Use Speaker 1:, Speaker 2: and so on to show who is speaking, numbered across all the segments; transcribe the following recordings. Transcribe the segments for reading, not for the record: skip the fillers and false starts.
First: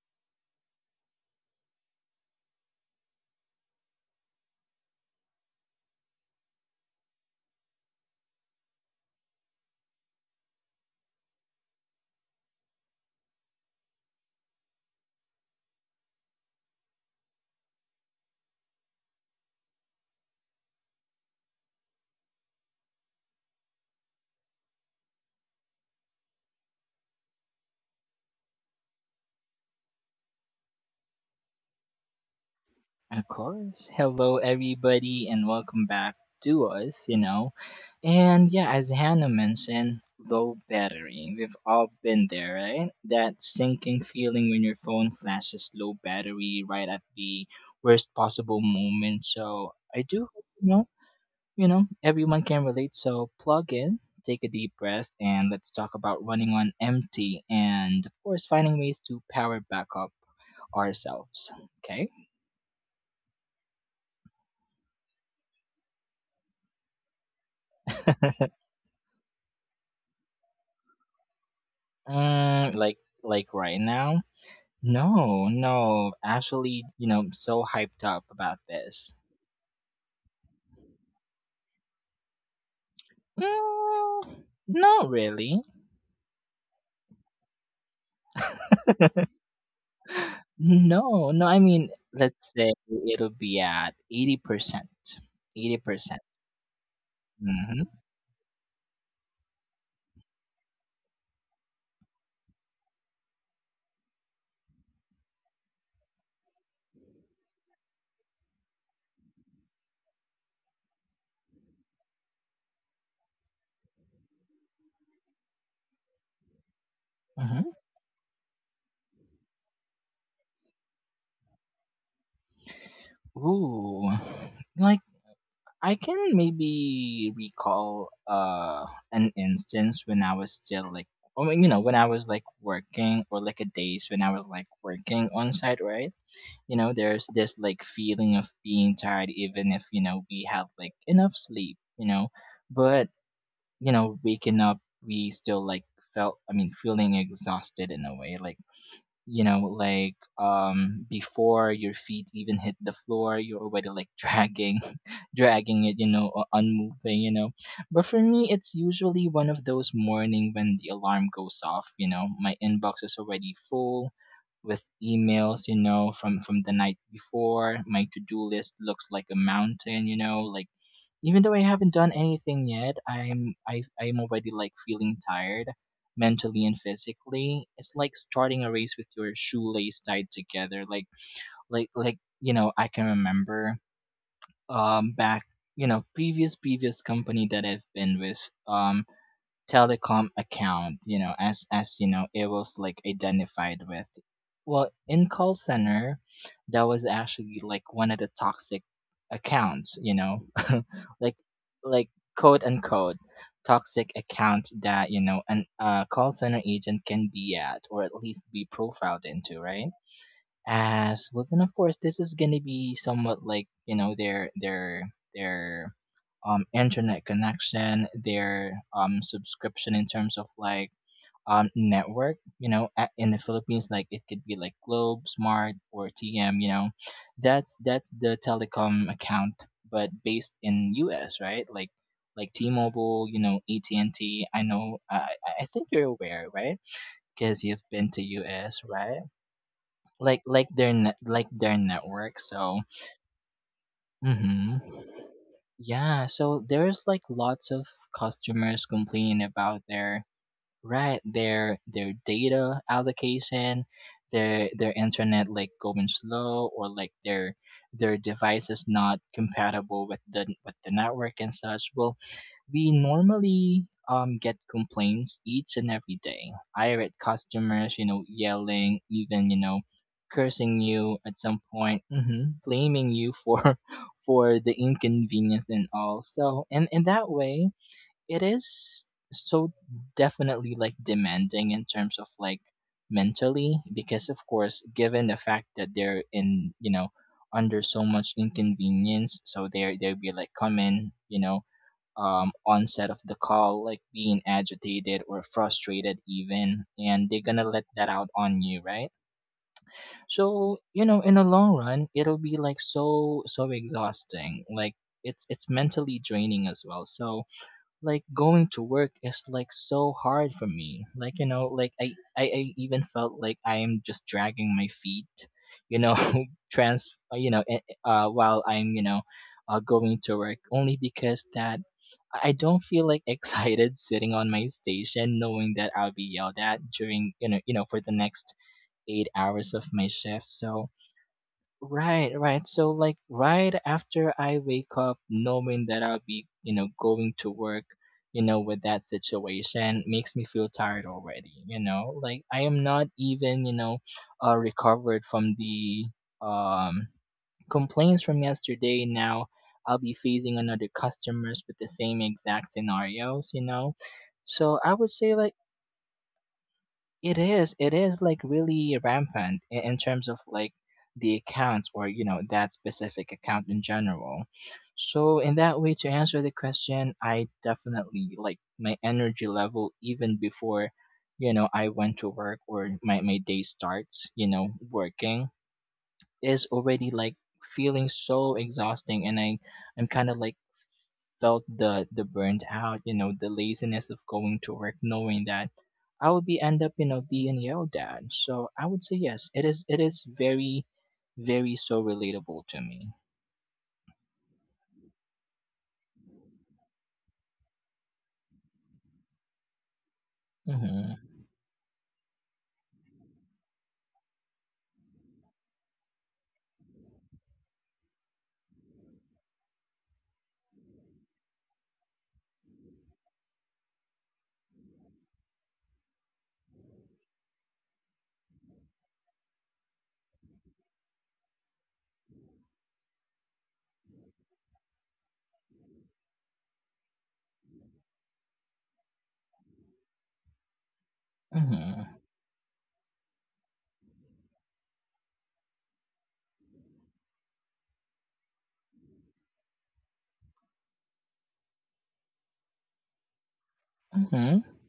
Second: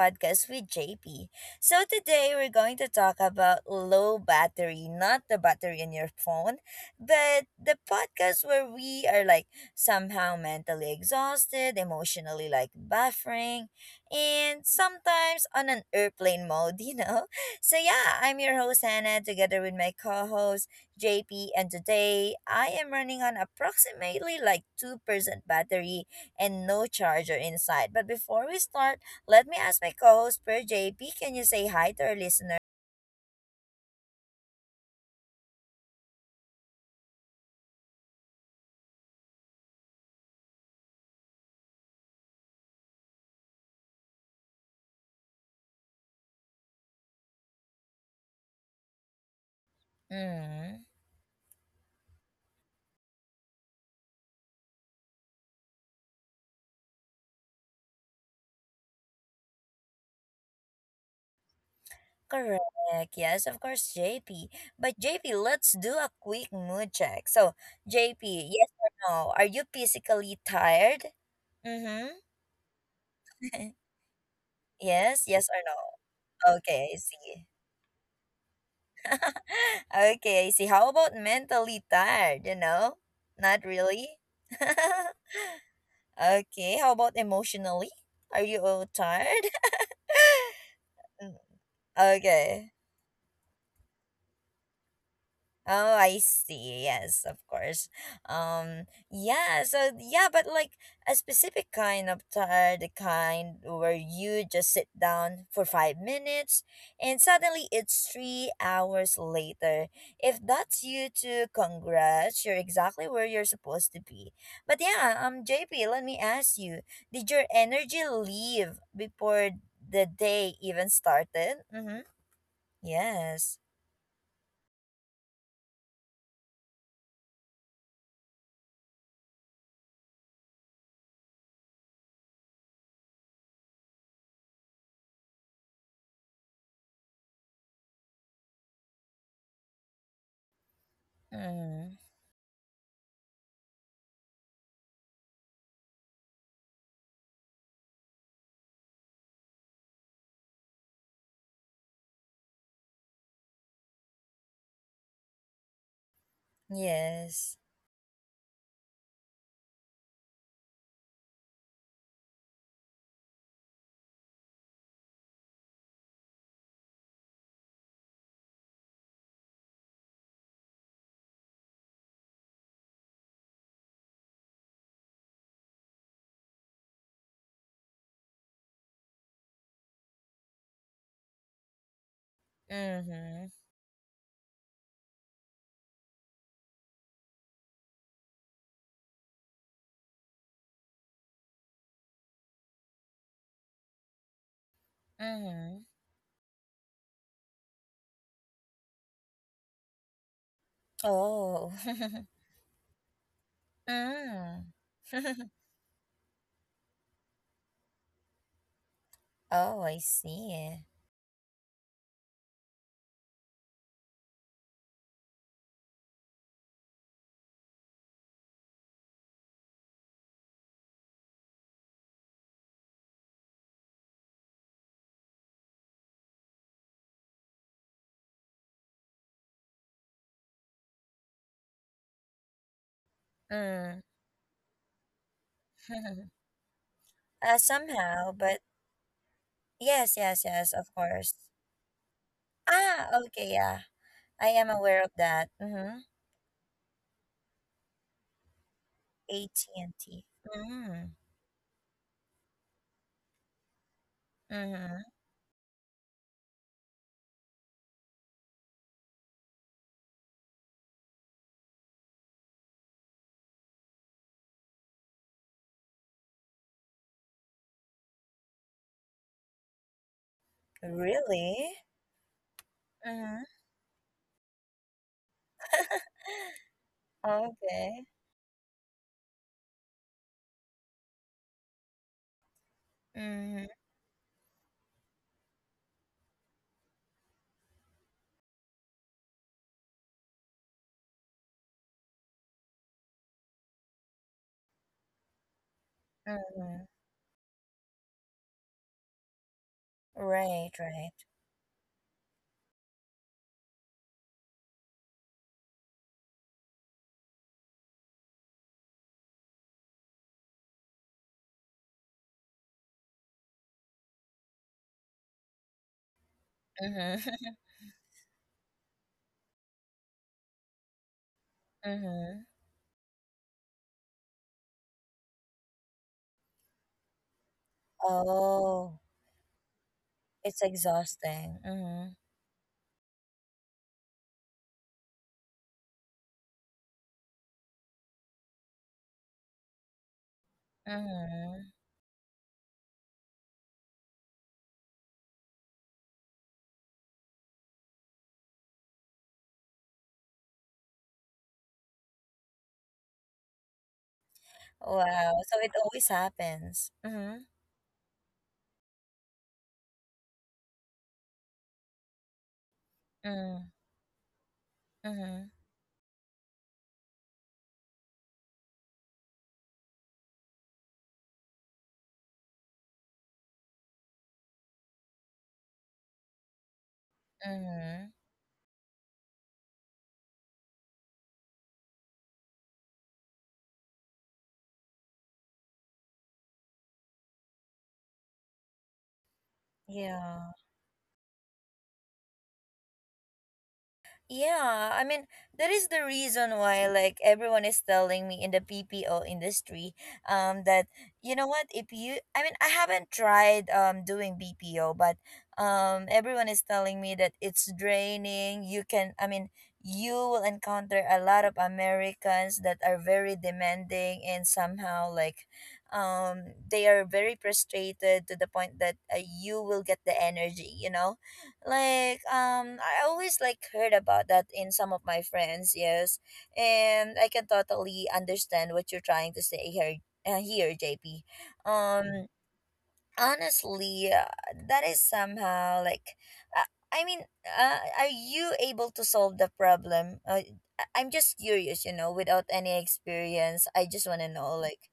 Speaker 1: podcast with JP. So today we're going to talk about low battery, not the battery in your phone, but the podcast where we are like somehow mentally exhausted, emotionally like buffering, and sometimes on an airplane mode, you know? So yeah, I'm your host Hannah together with my co-host JP, and today I am running on approximately like 2% battery and no charger inside. But before we start, let me ask my co-host Per JP, can you say hi to our listener?
Speaker 2: Of course. Hello, everybody, and welcome back to us. And yeah, as Hannah mentioned, low battery. We've all been there, right? That sinking feeling when your phone flashes low battery right at the worst possible moment. So I do hope,
Speaker 1: Mm,
Speaker 2: everyone can relate. So plug in, take a deep breath, and let's talk about running on empty and, of course, finding ways to power back up ourselves. Okay?
Speaker 1: correct. Yes, of course, JP. But JP, let's do a quick mood check. So, JP, yes or no? Are you physically tired? Mm-hmm.
Speaker 2: Mm, like like right now?
Speaker 1: Yes, yes
Speaker 2: No,
Speaker 1: or
Speaker 2: no.
Speaker 1: no?
Speaker 2: Actually,
Speaker 1: Okay, I
Speaker 2: you know,
Speaker 1: see.
Speaker 2: so hyped up about this.
Speaker 1: Okay, I see. How about mentally tired, you know? Not really?
Speaker 2: Mm, Not really.
Speaker 1: Okay, how about emotionally? Are you all tired? Mm,
Speaker 2: No, no. I mean, let's
Speaker 1: okay.
Speaker 2: say it'll be at 80%. Eighty
Speaker 1: Oh, I
Speaker 2: percent.
Speaker 1: see. Yes, of course.
Speaker 2: Mm-hmm.
Speaker 1: Um, yeah, so yeah, but like a specific kind of tire, the kind where you just sit down for 5 minutes and suddenly it's 3 hours later. If that's you too, congrats, you're exactly where you're supposed to be. But yeah, JP, let me ask you, did your
Speaker 2: Mm-hmm.
Speaker 1: energy leave before the day even started? Mm-hmm. Yes.
Speaker 2: Ooh, like I can maybe recall an instance when I was still like, I mean, you know, when I was like working or like a days when I was like working on site, right? You know, there's this like feeling of being tired, even if you know we have like enough sleep,
Speaker 1: Mm-hmm.
Speaker 2: you know. But you know, waking up, we still like felt, I mean, feeling exhausted in a way, like, you know, like before your feet even hit the floor, you're already like dragging dragging it, you know, or unmoving, you know.
Speaker 1: Yes.
Speaker 2: But for me, it's usually one of those morning when the alarm goes off, you know, my inbox is already full with emails, you know, from the night before. My to-do list looks like a mountain, you know, like, even though I haven't done anything yet, I'm already like feeling tired mentally and physically. It's like starting a race with your shoelace tied together. Like, you know, I can
Speaker 1: Mm-hmm.
Speaker 2: remember back, you know, previous company that I've been with, um telecom account, you know, as you know, it was like identified with, well, in call
Speaker 1: Mm-hmm.
Speaker 2: center, that was actually like one of the toxic accounts, you know. like
Speaker 1: Oh.
Speaker 2: like quote unquote toxic account
Speaker 1: Mm.
Speaker 2: that, you know, an a call center agent can be at, or at least be profiled into,
Speaker 1: Oh,
Speaker 2: right,
Speaker 1: I see.
Speaker 2: as well. Then of course this is gonna be somewhat like, you know, their internet connection, their subscription in terms of like network. You know, in the Philippines, like it could be like Globe, Smart, or TM. You know, that's the telecom account, but based in US, right? Like T-Mobile, you know, at
Speaker 1: Mm.
Speaker 2: and T I know, I think you're aware, right?
Speaker 1: uh,
Speaker 2: Because you've been to
Speaker 1: somehow, but
Speaker 2: US, right?
Speaker 1: yes, yes,
Speaker 2: Like
Speaker 1: yes, of
Speaker 2: their net,
Speaker 1: course.
Speaker 2: like their network, so
Speaker 1: Ah, okay, yeah. I am
Speaker 2: hmm
Speaker 1: aware of that. Mm-hmm.
Speaker 2: yeah, so there's like lots of customers complaining about
Speaker 1: AT&T.
Speaker 2: their,
Speaker 1: Mm.
Speaker 2: right, their data allocation, their
Speaker 1: Mm-hmm.
Speaker 2: internet like going slow, or like their device is not compatible with the network and such. Well, we normally get complaints each and every day. Irate customers, you know, yelling, even, you know, cursing
Speaker 1: Mm-hmm.
Speaker 2: you at
Speaker 1: Really?
Speaker 2: some point, blaming you
Speaker 1: Mm-hmm.
Speaker 2: for for the inconvenience and all. So, and in that way,
Speaker 1: Okay.
Speaker 2: it is so definitely like demanding in terms of, like,
Speaker 1: Mm-hmm.
Speaker 2: mentally, because of course given the fact that they're in, you know, under so much inconvenience, so they'll be like come in, you know, onset of the call, like being agitated or frustrated,
Speaker 1: Mm-hmm.
Speaker 2: even, and they're gonna let that out on you, right?
Speaker 1: Right,
Speaker 2: So, you
Speaker 1: right.
Speaker 2: know, in the long run, it'll be like so exhausting. Like, it's mentally draining as well. So like going to work is like so hard for me, like, you know, like I even felt like I am just dragging my feet, you know, trans
Speaker 1: Mm-hmm.
Speaker 2: you know, while I'm, you know, going to work, only because that i
Speaker 1: Mm-hmm.
Speaker 2: I don't feel like excited sitting on my station, knowing that I'll be yelled at during, for the next
Speaker 1: Oh,
Speaker 2: 8 hours of my shift,
Speaker 1: it's
Speaker 2: so.
Speaker 1: exhausting. Mm-hmm.
Speaker 2: Right, right. So like right after I wake up knowing that I'll be, you know, going to work, you know, with that situation makes me feel tired already,
Speaker 1: Mm-hmm.
Speaker 2: you know? Like I am not even, you know, recovered from the um complaints from yesterday. Now I'll be facing another customers with the same exact scenarios, you know? So I would
Speaker 1: Wow.
Speaker 2: say like
Speaker 1: So it always happens.
Speaker 2: it
Speaker 1: Mm-hmm.
Speaker 2: is. It is like really rampant in terms of, like, the accounts, or, you know, that specific
Speaker 1: Mm-hmm.
Speaker 2: account in general. So
Speaker 1: Mm-hmm.
Speaker 2: in that way, to answer the question, I definitely like my energy level, even before, you know, I went to work or my day starts. You know, working is already like feeling
Speaker 1: Mm-hmm.
Speaker 2: so exhausting, and I'm kind of like felt the burnt out, you know, the laziness of going to work, knowing that I would be end up, you know, being yelled at. So I would say yes, it is
Speaker 1: Yeah.
Speaker 2: very, very so relatable to me.
Speaker 1: Yeah, I mean, that is the reason why like everyone is telling me in the PPO industry that,
Speaker 2: Mm-hmm.
Speaker 1: you know what, if you I mean, I haven't tried doing BPO, but everyone is telling me that it's draining. You can I mean, you will encounter a lot of Americans that are very demanding and somehow like they are very frustrated to the point that you will get the energy, you know? Like, I always like heard about that in some of my friends. Yes, and I can totally understand what you're trying to say here, here JP.
Speaker 2: Mm-hmm.
Speaker 1: Um honestly that is somehow like, uh, I mean, are you able to solve the problem, I'm just curious, you know, without any experience. I just want to know
Speaker 2: Mm-hmm.
Speaker 1: like,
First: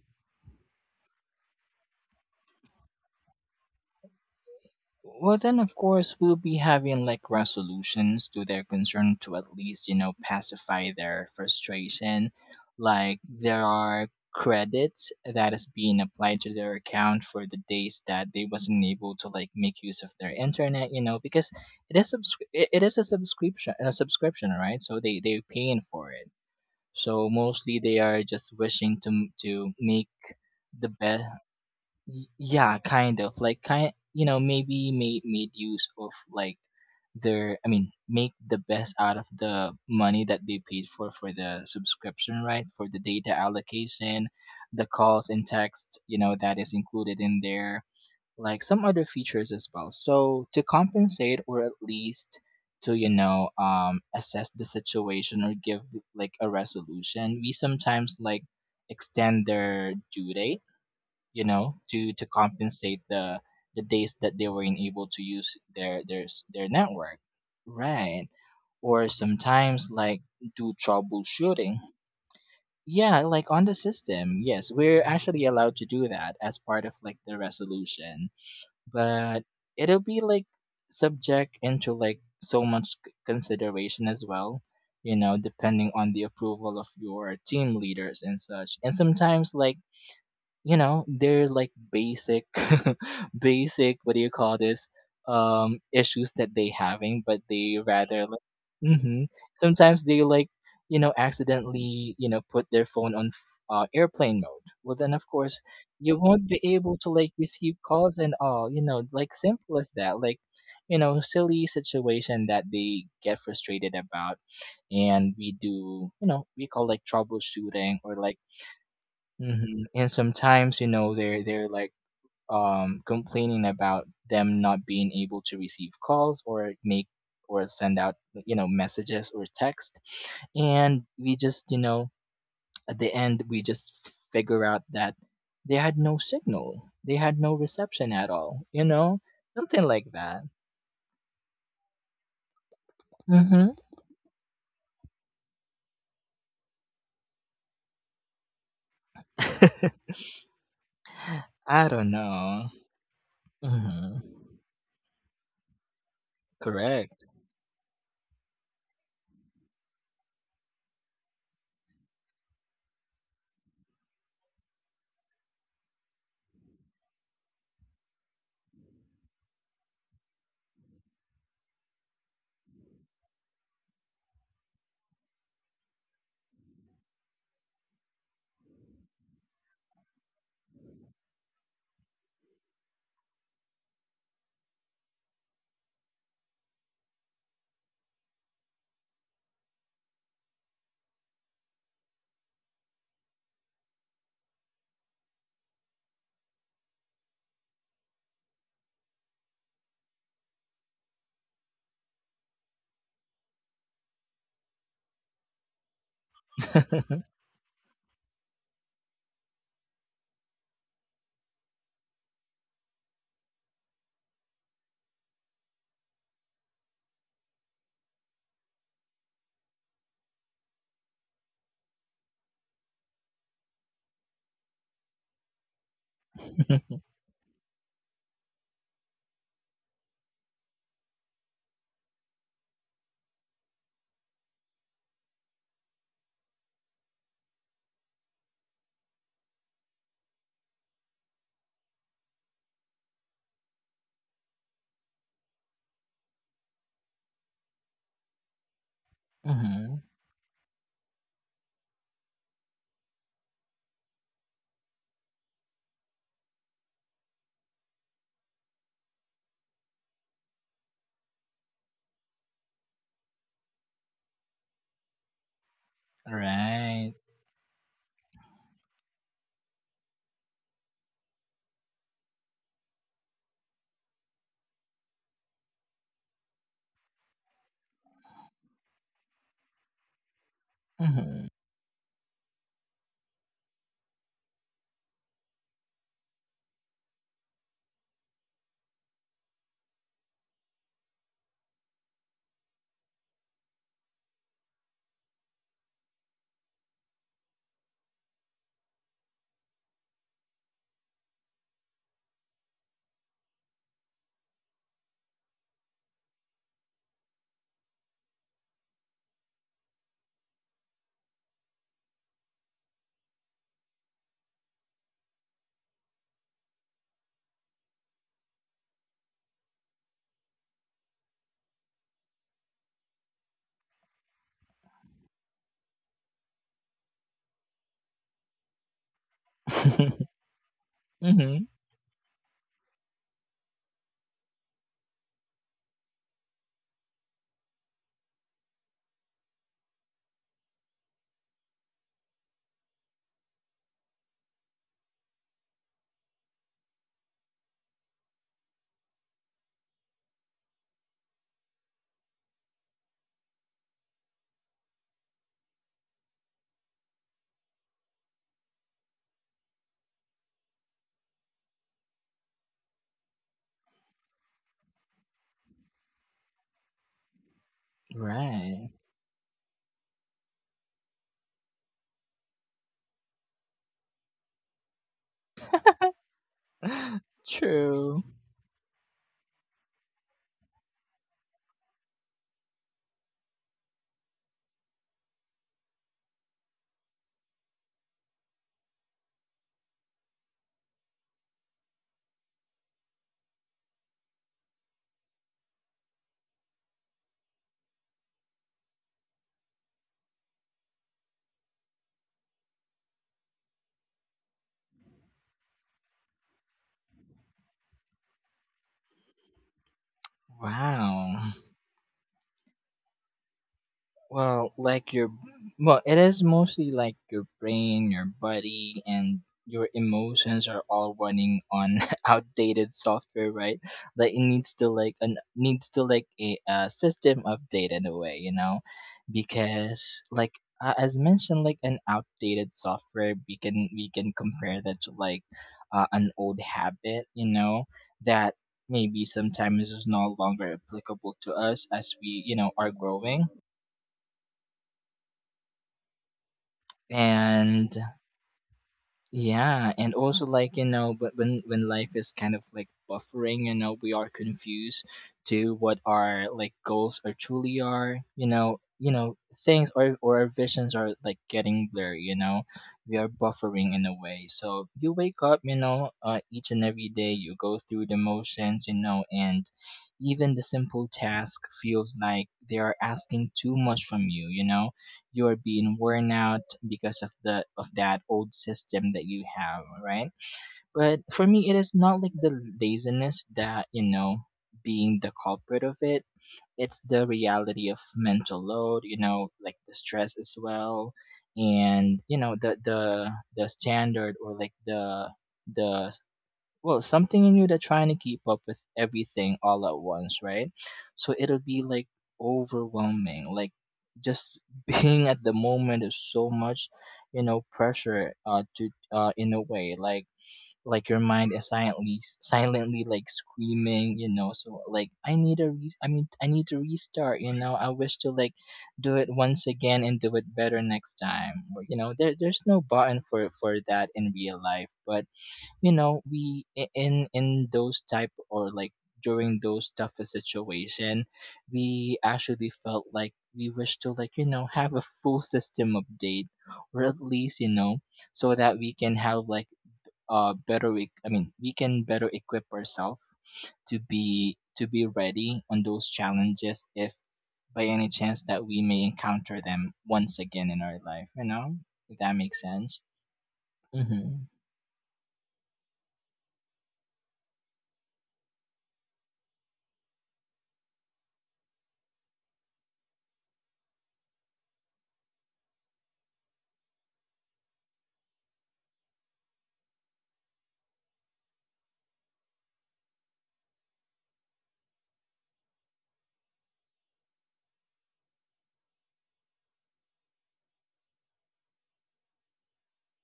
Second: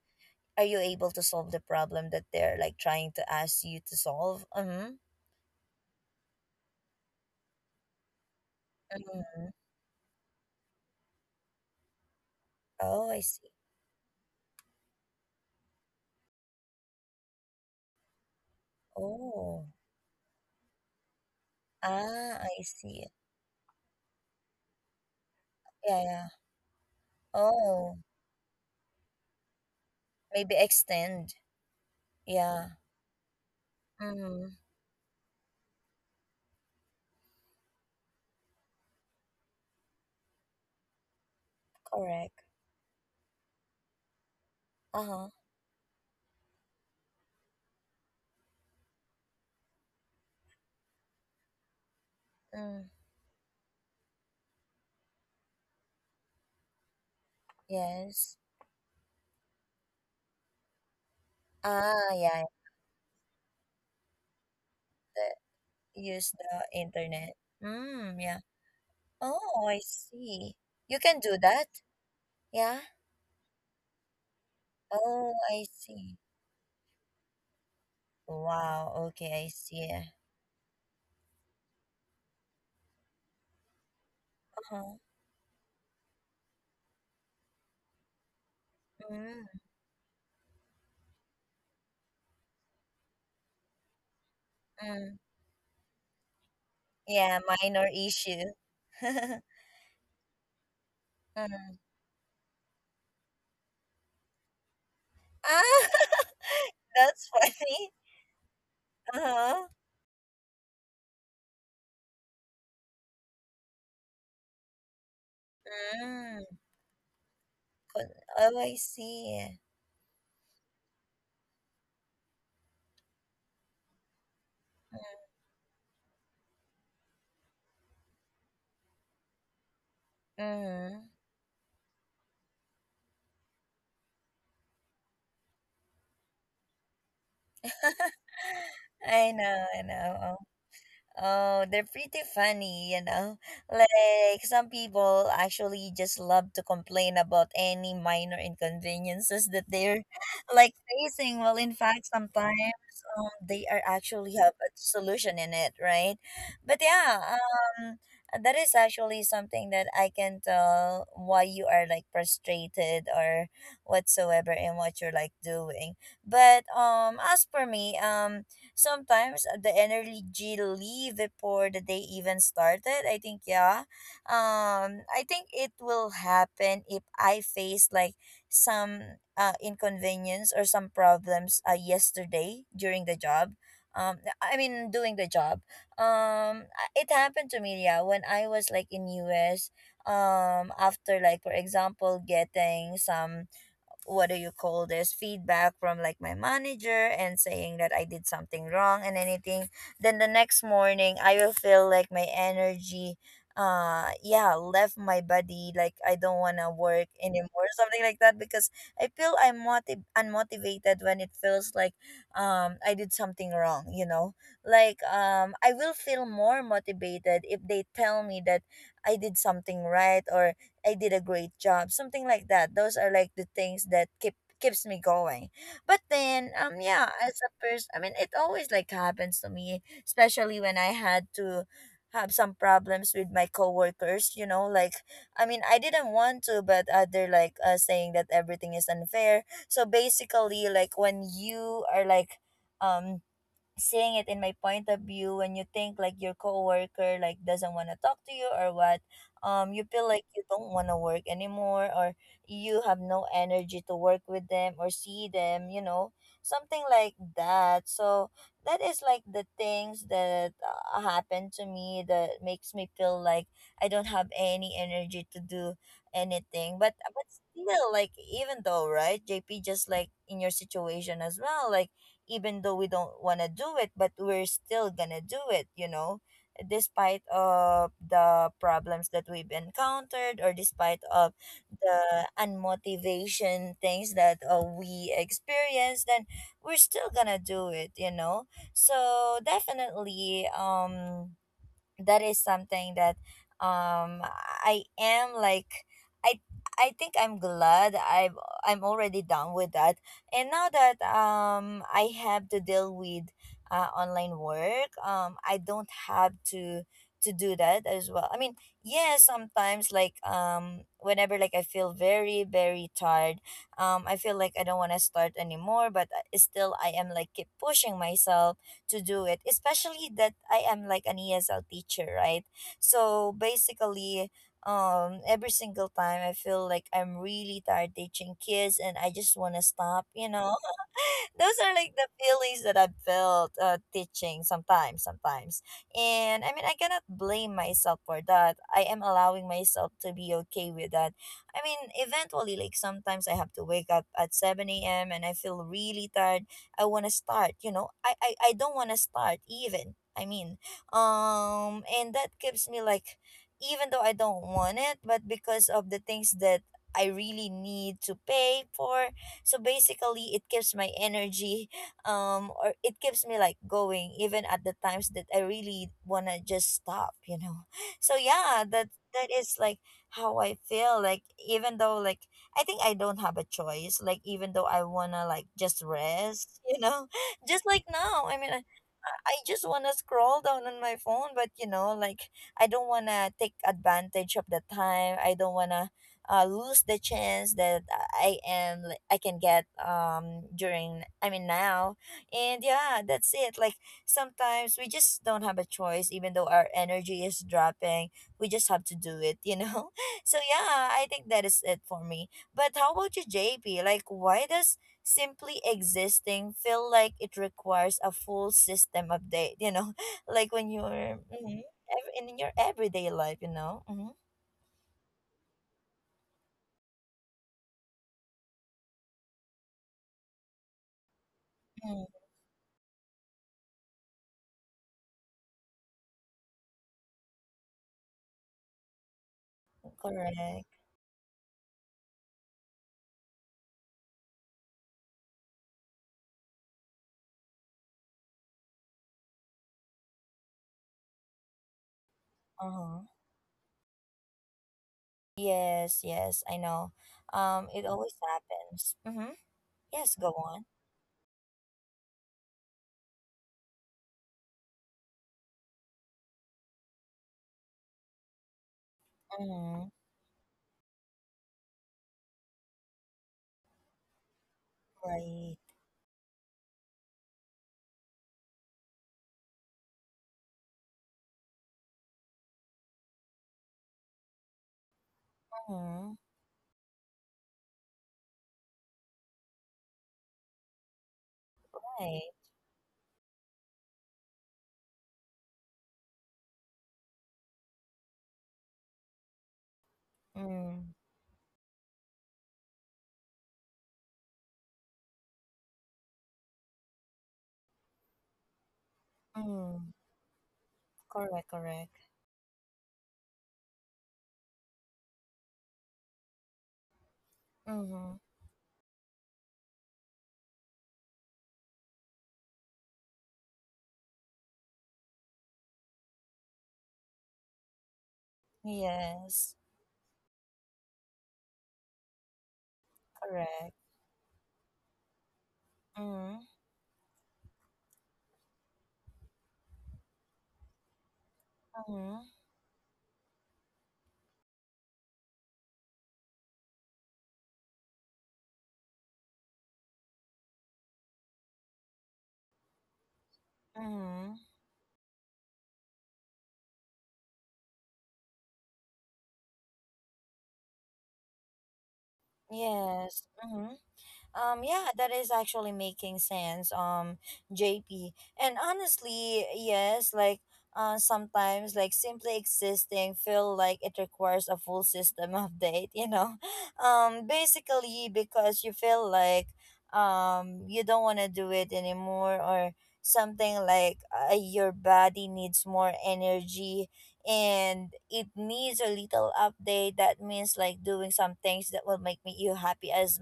Speaker 1: are you able to solve the problem that they're like trying to ask you to solve? Mm-hmm.
Speaker 2: Well, then, of course, we'll be having like resolutions to their concern, to
Speaker 1: Mm-hmm.
Speaker 2: at least, you know, pacify their frustration.
Speaker 1: Oh,
Speaker 2: Like,
Speaker 1: I see.
Speaker 2: there are credits that is being applied to their account for the days that they wasn't able to like
Speaker 1: Oh.
Speaker 2: make use of their internet, you know, because
Speaker 1: Ah, I
Speaker 2: it is a
Speaker 1: see.
Speaker 2: subscription, right, so they're paying
Speaker 1: Yeah,
Speaker 2: for
Speaker 1: yeah.
Speaker 2: it. So mostly
Speaker 1: Oh,
Speaker 2: they are just wishing to make
Speaker 1: maybe
Speaker 2: the best.
Speaker 1: extend. Yeah.
Speaker 2: Yeah, kind of like kind, you know,
Speaker 1: Mm-hmm.
Speaker 2: maybe made use of like their, I mean, make the best out of the money that they paid for the
Speaker 1: Correct.
Speaker 2: subscription, right, for the data allocation, the
Speaker 1: Uh-huh.
Speaker 2: calls and text, you know, that is included in there, like some other features as well. So to compensate, or at least
Speaker 1: Mm.
Speaker 2: to, you know, assess the situation, or give like a resolution, we sometimes
Speaker 1: Yes.
Speaker 2: like extend their due date, you know,
Speaker 1: Ah,
Speaker 2: to
Speaker 1: yeah.
Speaker 2: compensate the days that they weren't able to
Speaker 1: the-
Speaker 2: use
Speaker 1: Use the
Speaker 2: their network,
Speaker 1: internet. Mm,
Speaker 2: right?
Speaker 1: yeah.
Speaker 2: Or
Speaker 1: Oh, I
Speaker 2: sometimes like
Speaker 1: see.
Speaker 2: do
Speaker 1: You can do that?
Speaker 2: troubleshooting.
Speaker 1: Yeah.
Speaker 2: Yeah, like on the system. Yes, we're
Speaker 1: Oh,
Speaker 2: actually
Speaker 1: I
Speaker 2: allowed to do
Speaker 1: see.
Speaker 2: that as part of like the resolution,
Speaker 1: Wow.
Speaker 2: but
Speaker 1: Okay, I see.
Speaker 2: it'll be like subject into like so much consideration as well,
Speaker 1: Uh-huh.
Speaker 2: you know, depending on the approval of your team leaders and such. And
Speaker 1: Mm,
Speaker 2: sometimes like, you know, they're like basic basic, what do you call this,
Speaker 1: mm.
Speaker 2: issues that they having,
Speaker 1: Yeah,
Speaker 2: but they
Speaker 1: minor
Speaker 2: rather like,
Speaker 1: issue.
Speaker 2: hmm sometimes they like, you know,
Speaker 1: Mm.
Speaker 2: accidentally, you know, put their phone on airplane mode. Well, then of course
Speaker 1: Ah,
Speaker 2: you won't be able to
Speaker 1: that's
Speaker 2: like receive
Speaker 1: funny.
Speaker 2: calls and all, you know, like
Speaker 1: Uh-huh.
Speaker 2: simple as that. Like, you know, silly situation that they get frustrated about, and we do, you
Speaker 1: Mm.
Speaker 2: know, we call like troubleshooting
Speaker 1: Could,
Speaker 2: or like,
Speaker 1: oh, I see.
Speaker 2: mhm, and sometimes, you know, they're like, complaining about them not being able to receive calls, or make, or send out, you know, messages or text. And
Speaker 1: Mm.
Speaker 2: we just, you know, at the end, we just figure out that they had no signal. They had no reception at all, you know?
Speaker 1: I know,
Speaker 2: Something
Speaker 1: I
Speaker 2: like
Speaker 1: know.
Speaker 2: that.
Speaker 1: Oh, they're pretty funny.
Speaker 2: Hmm.
Speaker 1: Like, some people actually just love to complain about any minor inconveniences that they're like facing. Well, in
Speaker 2: I
Speaker 1: fact,
Speaker 2: don't
Speaker 1: sometimes
Speaker 2: know.
Speaker 1: they are
Speaker 2: Hmm.
Speaker 1: actually have a solution in it, right? But
Speaker 2: Correct.
Speaker 1: yeah, that is actually something that I can tell why you are like frustrated or whatsoever in what you're like doing. But as for me, sometimes the energy leave before the day even started. I think yeah. I think it will happen if I face like some inconvenience or some problems yesterday during the job. I mean, doing the job. It happened to me, yeah, when I was like in US after like, for example, getting some, what do you call this, feedback from like my manager, and saying that I did something wrong and anything. Then the next morning I will feel like my energy yeah left my body, like I don't want to work anymore, something like that, because I feel I'm unmotivated when it feels like I did something wrong. Like, I will feel more motivated if they tell me that I did something right, or I did a great job, something like that. Those are like the things that keeps me going. But then, yeah, as a person, I mean, it always like happens to me, especially when I had to have some problems with my coworkers. You know, like, I mean, I didn't want to, but they're like, saying that everything is unfair. So basically, like when you are like, um seeing it in my point of view, when you think like your coworker like doesn't want to talk to you or what, you
Speaker 2: Hmm.
Speaker 1: feel like you don't want to work anymore, or you have no energy to work with them, or see them, something like that. So that is like the things that happened to me, that makes me feel like I don't have any energy to do anything. but
Speaker 2: Right.
Speaker 1: but still, like, even though, right JP, just like in your situation as well, like even though we don't want to do it, but we're still gonna do it, you know, despite of the problems that we've encountered, or despite of
Speaker 2: Hmm.
Speaker 1: the unmotivation things that we experienced, then we're still gonna do it, you know. So definitely that is something that um I am like, I I think I'm glad I'm already done with that. And now that I have to deal with online work, I don't have to do that as well. I mean, yeah, sometimes like whenever like I feel very, very tired, I feel like I don't want to start anymore, but still I am like keep pushing myself to do it, especially that I am like an ESL teacher, right? So basically every single time I feel like I'm really tired teaching kids and I just want to stop. Those
Speaker 2: Hmm.
Speaker 1: are like the feelings that I felt teaching sometimes, sometimes. And I mean, I cannot blame myself for that. I am allowing myself to be okay with that. I mean, eventually, like sometimes I have to wake up at 7 a.m. and I feel really tired. I want to start, you know. I don't want to start even. I mean, and that keeps me like, even though I don't want it, but because of the things that I really need to pay for. So basically it keeps my energy, or it keeps me like going, even at the times that I really want to just stop, you know. So yeah, that
Speaker 2: Right.
Speaker 1: that is like how I feel, like even though like I think I don't have a choice. Like, even though I wanna like just rest, just like
Speaker 2: True.
Speaker 1: now. I mean, I just wanna scroll down on my phone, but like, I don't wanna take advantage of the time. I don't wanna lose the chance that I am like, I can get during, I mean, now. And yeah, that's it. Like, sometimes we just don't have a choice, even though our energy is dropping. We just have to do it. So yeah, I think that is it for me. But how about you, JP? Like, why does simply existing feel like it requires a full system update? You know, like when you're
Speaker 2: Wow.
Speaker 1: in your everyday life, you know? Mm-hmm.
Speaker 2: Well, like your, well, it is mostly like your brain, your body, and your emotions are all running on outdated software, right? Like it needs to, like an, needs to like a system update in a way, you know, because like,
Speaker 1: Correct.
Speaker 2: as mentioned, like an outdated software, we can compare that to like, an old habit, you know, that maybe sometimes is no longer applicable to us as we, you know, are
Speaker 1: Uh-huh.
Speaker 2: growing.
Speaker 1: Yes, yes, I know. It
Speaker 2: And
Speaker 1: always happens. Mm-hmm.
Speaker 2: yeah, and
Speaker 1: Yes, go
Speaker 2: also
Speaker 1: on.
Speaker 2: like, you know, but when life is kind of like buffering, you know, we are confused to what our like goals are truly are, you know, you know, things,
Speaker 1: Mm-hmm.
Speaker 2: or our visions are like getting blurry, you know, we are buffering in a way. So you wake
Speaker 1: Right.
Speaker 2: up, you know, each and every day, you go through the motions, you know, and even the simple task feels like they are asking too much from you, you know, you're being
Speaker 1: Mm-hmm.
Speaker 2: worn out because of the of that old system that you have, right. But for me it is not like
Speaker 1: Right.
Speaker 2: the laziness that, you know, being the culprit of it. It's the reality of mental load, you know, like the stress as
Speaker 1: Mm-hmm.
Speaker 2: well. And you know, the standard, or like the well, something in you that trying to keep up with everything all
Speaker 1: Mm-hmm.
Speaker 2: at once, right. So
Speaker 1: Correct,
Speaker 2: it'll be like
Speaker 1: correct.
Speaker 2: overwhelming, like, just being at the moment is so much, you know,
Speaker 1: Mm-hmm.
Speaker 2: pressure, to, in a way, like your mind is silently like screaming, you know. So like I need a I mean I need to restart, you know, I wish to like do it
Speaker 1: Yes,
Speaker 2: once again, and do it better next time. Or, there's no button for
Speaker 1: correct.
Speaker 2: for that in real life. But you know
Speaker 1: Mm-hmm.
Speaker 2: we I- in those type or like during those toughest situation, we
Speaker 1: Mm-hmm.
Speaker 2: actually felt like we wish to, like have a full system update, or at least, so that we can have like, better I mean we can better equip ourselves, to
Speaker 1: Mm-hmm.
Speaker 2: be ready on those challenges if by any chance that we may encounter them once again in our life, if that makes sense.
Speaker 1: Yes. Hmm.
Speaker 2: Hmm.
Speaker 1: Yeah, that is actually making sense, JP. And honestly, yes, like sometimes like simply existing feel like it requires a full system update. Basically because you feel like you don't wanna do it anymore, or something like, your body needs more energy and it needs a little update. That means like doing some things that will make me you happy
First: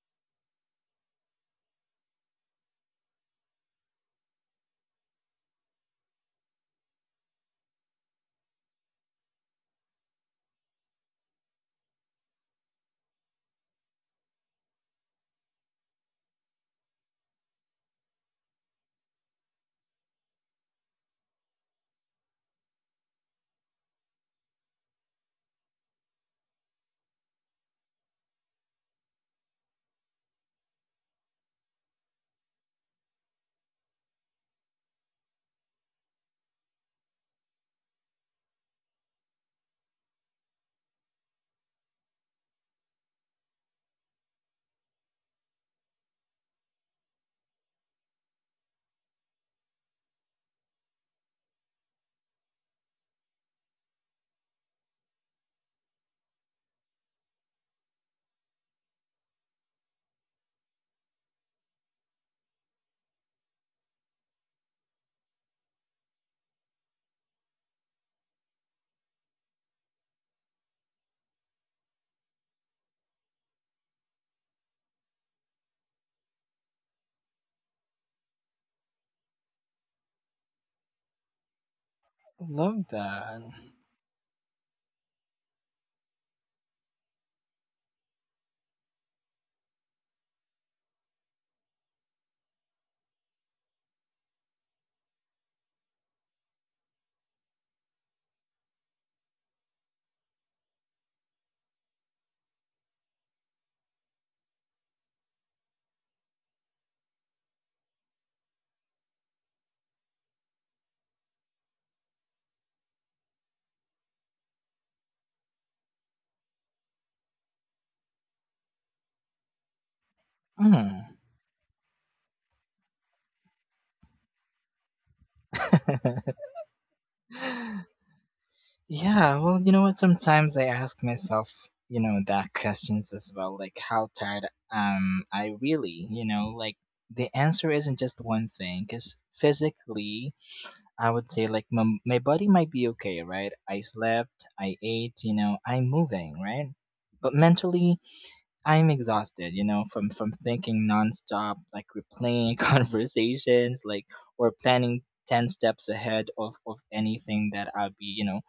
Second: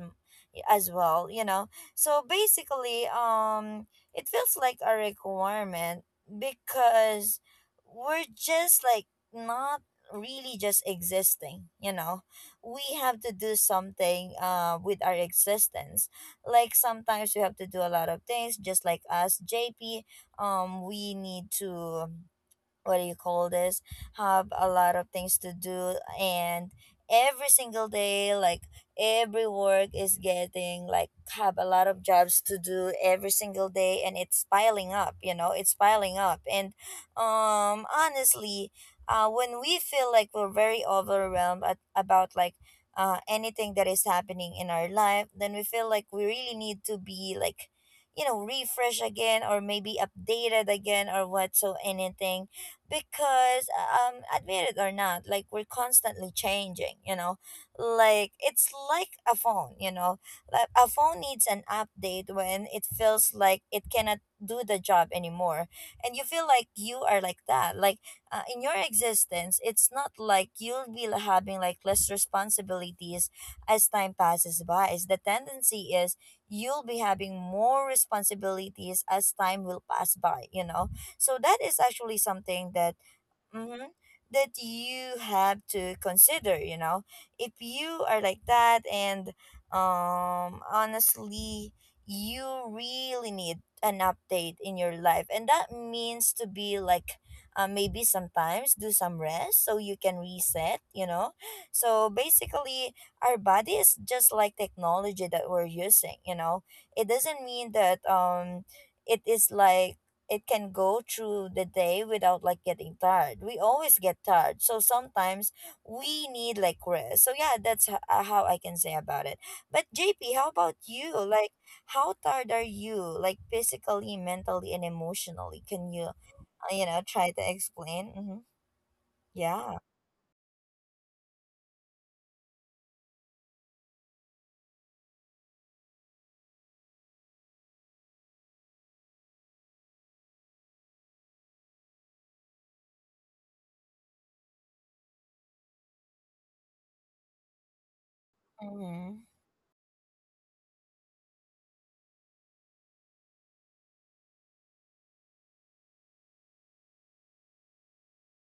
Speaker 1: as well, you know. So basically, it feels like a requirement, because we're just like not really just existing, you know. We have to do something with our existence. Like sometimes we have to do a lot of things, just like us JP. We need to, what do you call this, have a lot of things to do and every single day, like every work is getting like, have a lot of jobs to do every single day and it's piling up, you know, it's piling up. And honestly, when we feel like we're very overwhelmed about like anything that is happening in our life, then we feel like we really need to be like, you know, refresh again, or maybe updated again, or what, so anything. Because admit it or not, like we're constantly changing, you know. Like it's like a phone, you know. Like a phone needs an update when it feels like it cannot do the job anymore. And you feel like you are like that. Like in your existence, it's not like you'll be having like less responsibilities as time passes by. Is the tendency is you'll be having more responsibilities as time will pass by, you know. So that is actually something
Speaker 2: Love
Speaker 1: that
Speaker 2: that.
Speaker 1: mm-hmm, that you have to consider. You know, if you are like that, and honestly, you really need an update in your life, and that means to be like. Maybe sometimes do some rest so you can reset, you know. So basically our body is just like technology that we're using, you know. It doesn't mean that it is like it can go through the day without like getting tired. We always get tired. So sometimes we need like rest. So yeah, that's how I can say about it. But JP, how about
Speaker 2: Hmm.
Speaker 1: you? Like how tired are you? Like physically, mentally and emotionally? Can you, you know, try to explain? Mm-hmm.
Speaker 2: Yeah, well, you
Speaker 1: Yeah.
Speaker 2: know what? Sometimes I ask myself, you know, that questions as well, like how tired. I really, you know, like the answer isn't just one thing, because physically, I would say like my body might be okay, right? I slept, I ate, you know, I'm moving, right? But mentally, I'm
Speaker 1: Mm-hmm.
Speaker 2: exhausted, you know, from thinking nonstop, like replaying conversations, like, or planning 10 steps ahead of anything that I'd be, you know,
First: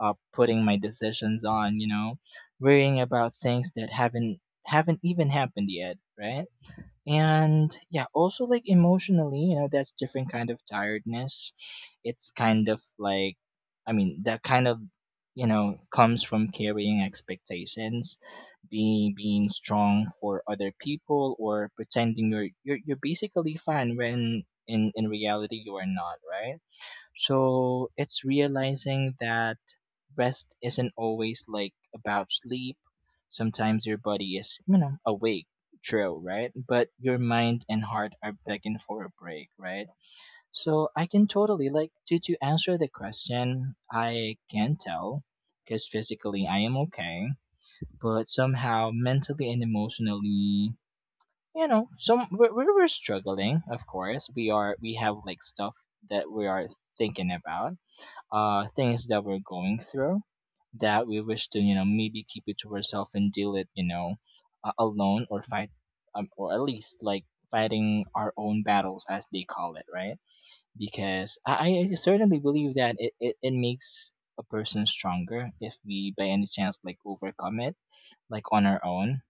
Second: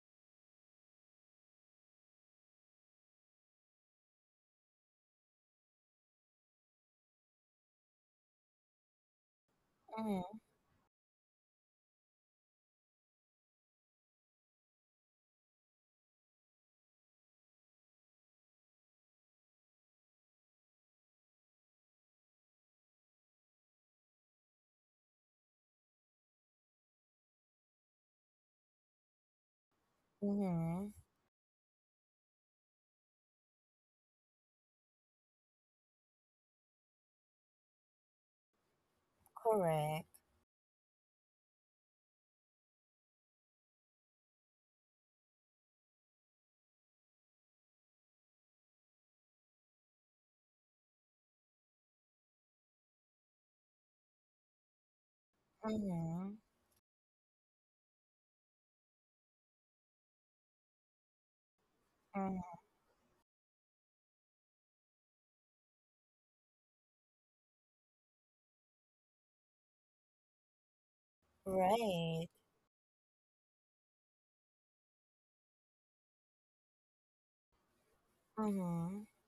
Speaker 2: putting my decisions on, you know, worrying about things that haven't even happened yet, right? And yeah, also like emotionally, you know, that's different
Speaker 1: Mm-hmm.
Speaker 2: kind of tiredness. It's kind of like, I mean, that kind of, you know, comes from carrying expectations, being strong for other people, or pretending you're basically fine when in reality you are not, right? So it's realizing that rest isn't
Speaker 1: Mm-hmm.
Speaker 2: always like about sleep. Sometimes your body is, you know, awake, true, right? But your mind and heart are begging for a break, right?
Speaker 1: Correct.
Speaker 2: So I can totally like, to answer the question, I can tell, because physically I am okay, but somehow mentally and emotionally, you know, some we're struggling. Of course we are. We have like stuff that
Speaker 1: Mm-hmm.
Speaker 2: we are thinking about, things that we're going through, that we wish to, you know, maybe keep it
Speaker 1: Mm-hmm.
Speaker 2: to ourselves and deal it, you know, alone, or fight, or at least like fighting our own battles as they call it, right? Because I
Speaker 1: Right.
Speaker 2: certainly believe that it makes a person stronger if we by any chance like overcome it, like on our
Speaker 1: Mm-hmm.
Speaker 2: own.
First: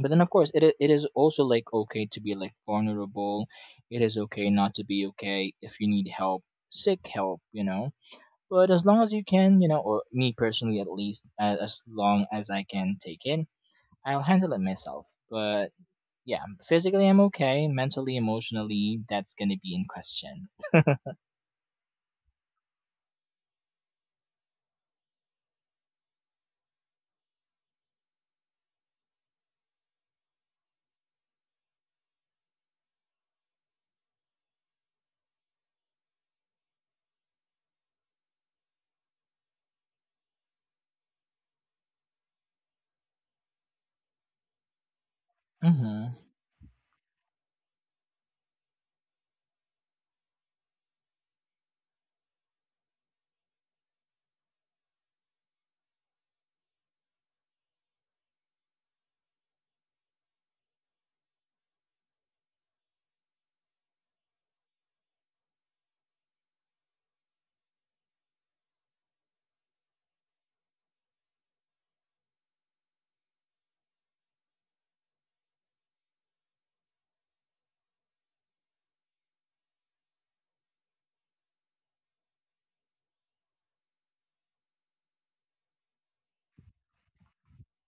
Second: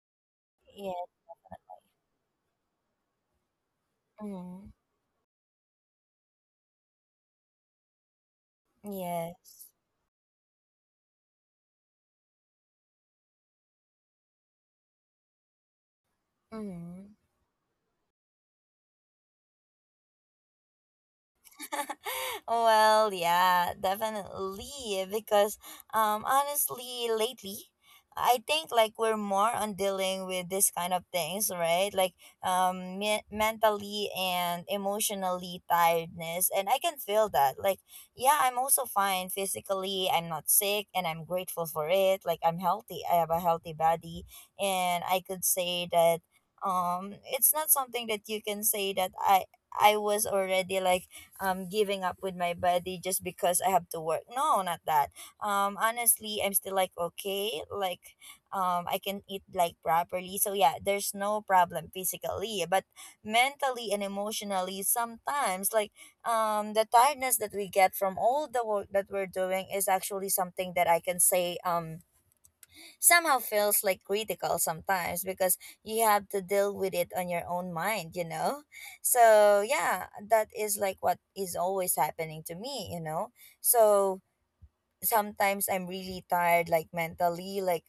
Speaker 2: But then of course, it
Speaker 1: Yeah.
Speaker 2: is also like okay to be like vulnerable. It is okay
Speaker 1: Mm-hmm.
Speaker 2: not to be okay. If you need help, seek help, you know. But as long as you can,
Speaker 1: Yes.
Speaker 2: you know, or me personally at least, as long as I can take in, I'll handle it myself. But yeah, physically
Speaker 1: Mm-hmm.
Speaker 2: I'm okay. Mentally, emotionally, that's gonna be in question.
Speaker 1: well, yeah, definitely. Because honestly, lately, I think like we're more on dealing with this kind of things, right? Like mentally and emotionally tiredness, and I can feel that. Like, yeah, I'm also fine physically. I'm not sick, and I'm grateful for it. Like, I'm healthy. I have a healthy body, and I could say
Speaker 2: Mm-hmm.
Speaker 1: that it's not something that you can say that I was already like giving up with my body just because I have to work. No, not that. Honestly, I'm still like okay, like I can eat like properly. So yeah, there's no problem physically, but mentally and emotionally sometimes like the tiredness that we get from all the work that we're doing is actually something that I can say somehow feels like critical sometimes, because you have to deal with it on your own mind, you know? So, yeah, that is like what is always happening to me, you know? So, sometimes I'm really tired, like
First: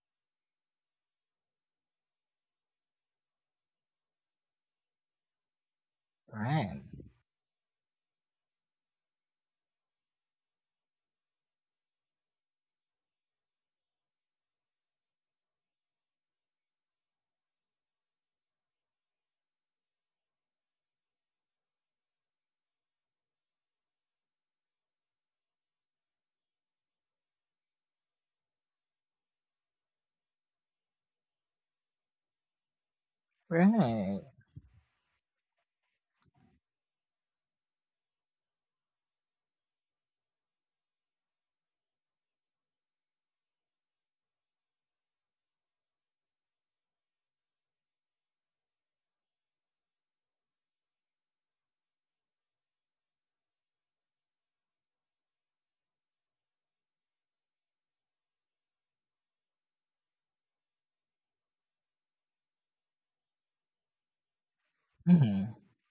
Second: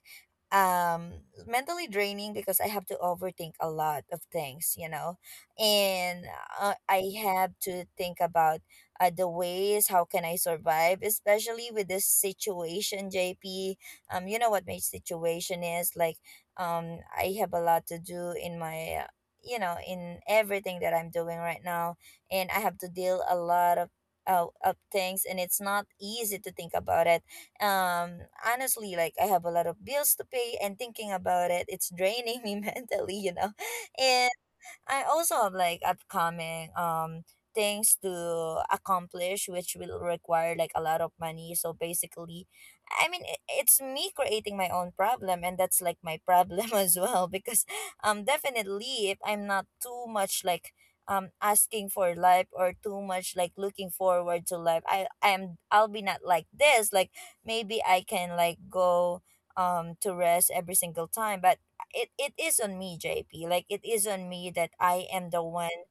Speaker 1: um mentally draining, because I have to overthink a lot of things, you know, and
Speaker 2: Right.
Speaker 1: I have to think about the ways how can I survive, especially with this situation, JP. You know what my situation is like. I have a lot to do in my. You know, in everything that I'm doing right now, and I have to deal a lot of things, and it's not easy to think about it. um Honestly, like I have a lot of bills to pay, and thinking about it, it's draining me mentally, you know.
Speaker 2: Right.
Speaker 1: I also have like upcoming things to accomplish which will require like a lot of money. So basically, I mean it's me creating my own problem, and that's like my problem as well. Because definitely, if I'm not too much like asking for life, or too much like looking forward to life, I'll be not like this. Like maybe I can like go to rest every single time. But it is on me, JP. Like it is on me that I am the
Speaker 2: Mm-hmm.
Speaker 1: one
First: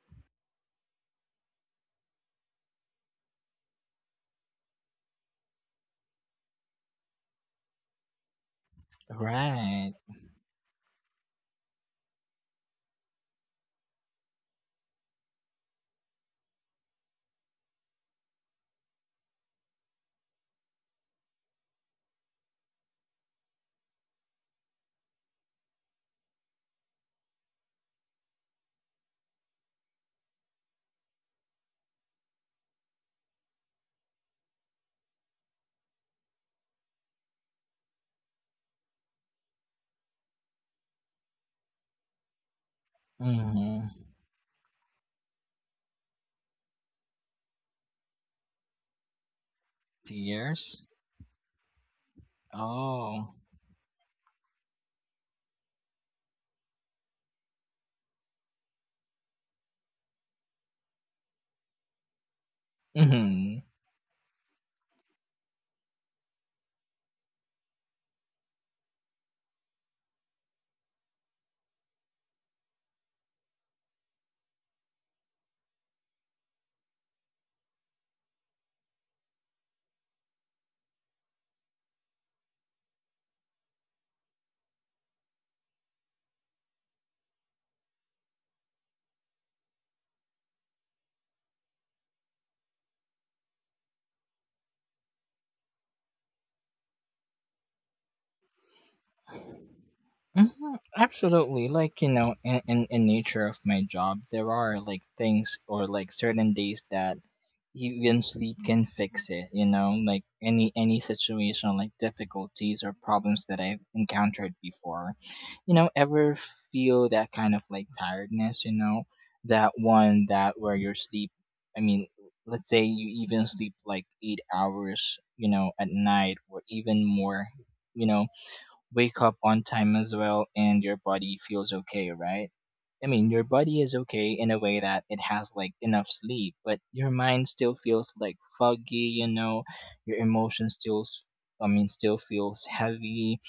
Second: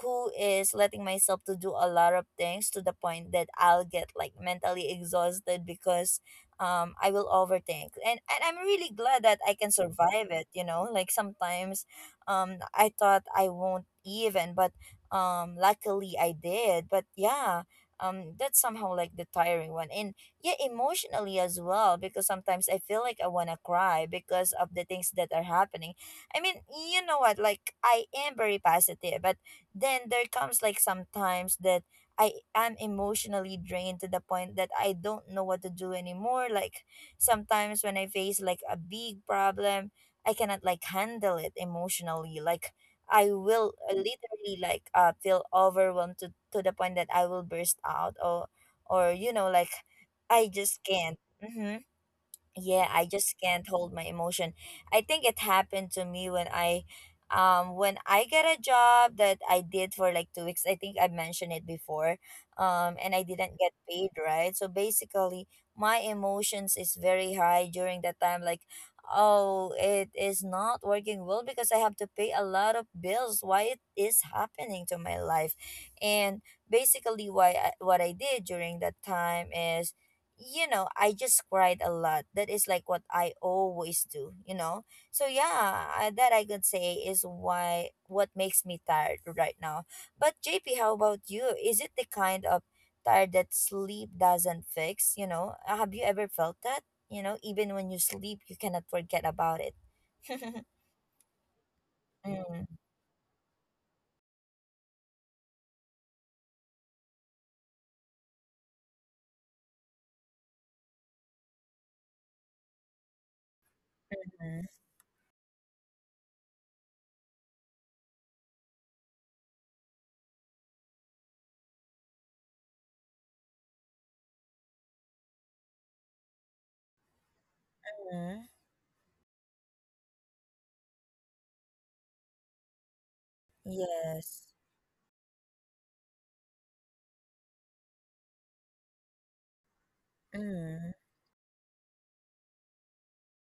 Speaker 1: who is letting myself to do a lot of things, to the point that I'll get like mentally exhausted, because I will overthink. And I'm really glad that I can
Speaker 2: Right.
Speaker 1: survive it, you know? Like sometimes I thought I won't even, but luckily I did. But yeah, that's somehow like the tiring one. And yeah, emotionally as well, because sometimes I feel like I want to cry because of the things that are happening. I mean, you know what, like I am very positive, but then there comes like sometimes that I am emotionally drained to the point that I don't know what to do anymore. Like sometimes when I face like a big problem, I cannot like handle it emotionally. Like I will
Speaker 2: Mm-hmm.
Speaker 1: literally like feel overwhelmed to the point that I will burst out, or you know like I
Speaker 2: Tears.
Speaker 1: just can't. Hmm. Yeah, I
Speaker 2: Oh.
Speaker 1: just can't hold my emotion. I think it happened to me when when I get a job that I did for like 2 weeks. I think I mentioned it before. And I
Speaker 2: Mm-hmm.
Speaker 1: didn't get paid, right? So basically, my emotions is very high during that time. Like, oh, it is not working well because I have to pay a lot of bills. Why it is happening to my life? And basically, why what I did during that time is, you know, I just cried a lot. That is like what I always do, you know. So yeah, that I could say is why what makes me tired right now. But JP, how about you? Is it the kind of tired that sleep doesn't fix? You know, have you ever felt that? You know, even when you sleep, you cannot forget about it.
Speaker 2: Mhm, absolutely. Like, you know, in,
Speaker 1: Mm-hmm.
Speaker 2: in nature of my job, there are like things or like certain days that even sleep can fix it, you know, like any situation, like difficulties or problems that I've encountered before. You know, ever feel that kind of like tiredness, you know, that one that where your sleep, I mean, let's say you even sleep like 8 hours, you know, at night or even more, you know, wake up on time as well, and your body feels okay, right? I mean, your body is okay
Speaker 1: Yes.
Speaker 2: in a way that it has like enough sleep, but your mind still feels like foggy, you know, your emotions
Speaker 1: Mm.
Speaker 2: still I mean still feels heavy,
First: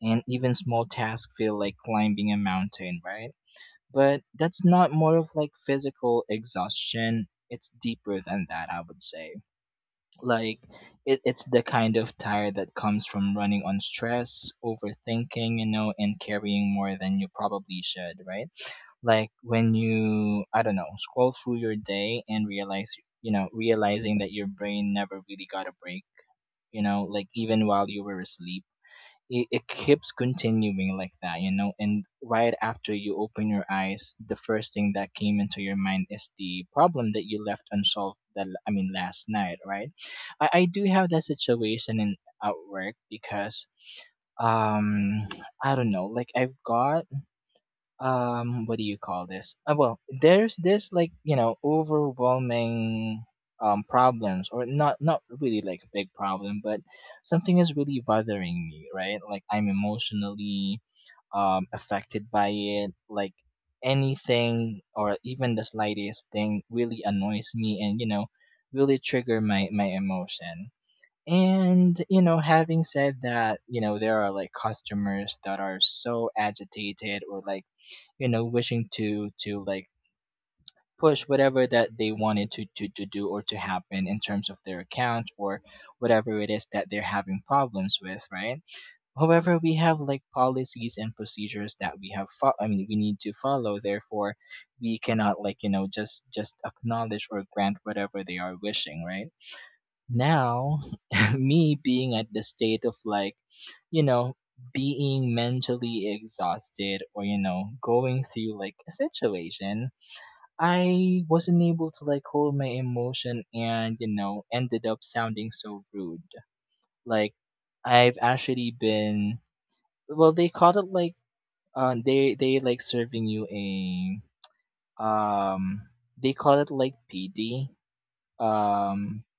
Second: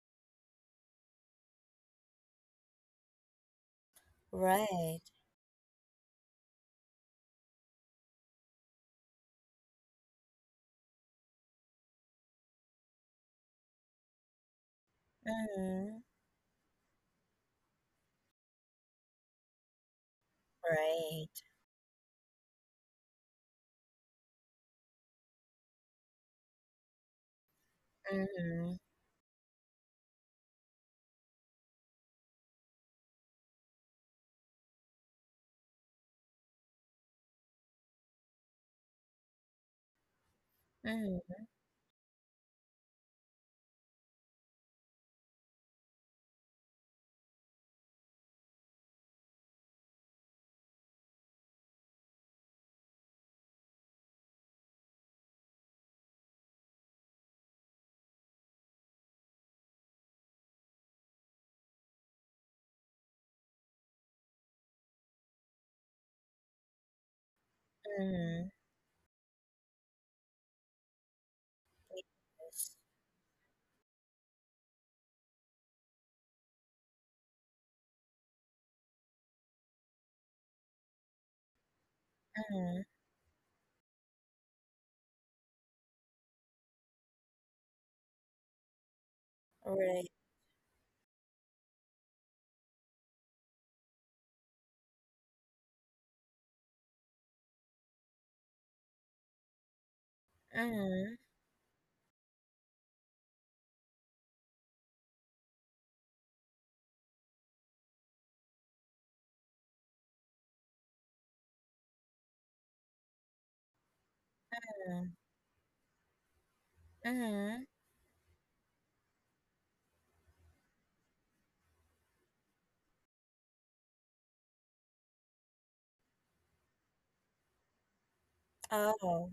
Speaker 2: and even small tasks feel like climbing a mountain, right? But that's not
Speaker 1: Right.
Speaker 2: more of like physical exhaustion, it's deeper than that, I would say, like, it's the kind of tire that comes from running on stress, overthinking, you know,
Speaker 1: Mm.
Speaker 2: and carrying more than you probably should, right? Like when you, I don't know,
Speaker 1: Right.
Speaker 2: scroll through your day and realize you know realizing that your brain never really got a break, you know, like even while you were asleep,
Speaker 1: Mm.
Speaker 2: it keeps continuing like that, you know. And right after you open your eyes, the first thing that came into your mind is the problem that you left unsolved. That, I mean, last night, right? I do have that
Speaker 1: Mm.
Speaker 2: situation in at work, because, um I don't know, like I've got, what do you call this, well, there's this like, you know, overwhelming, problems, or not really like a big problem, but something is really bothering me, right? Like I'm emotionally, affected by it, like anything or even the slightest thing really annoys me, and, you know,
Speaker 1: Mm.
Speaker 2: really trigger my emotion. And, you know,
Speaker 1: Yes.
Speaker 2: having said that, you know, there are like customers that are so agitated, or like, you know, wishing to like push whatever that they wanted to, to
Speaker 1: Mhm.
Speaker 2: to do or to happen in terms of their account, or whatever it is that they're having problems with, right? However, we have
Speaker 1: Right.
Speaker 2: like policies and procedures that we have I mean we need to follow, therefore we cannot like, you know, just acknowledge or grant whatever they are wishing, right now.
Speaker 1: Mhm.
Speaker 2: Me being at the state of like, you know, being mentally exhausted, or, you know, going through like a situation, I wasn't able to like hold my emotion, and, you know, ended up
Speaker 1: Mhm.
Speaker 2: sounding so rude, like.
Speaker 1: Mhm.
Speaker 2: I've actually been, well, they called it like, they like serving you a, um they call it like PD, um
Speaker 1: Oh.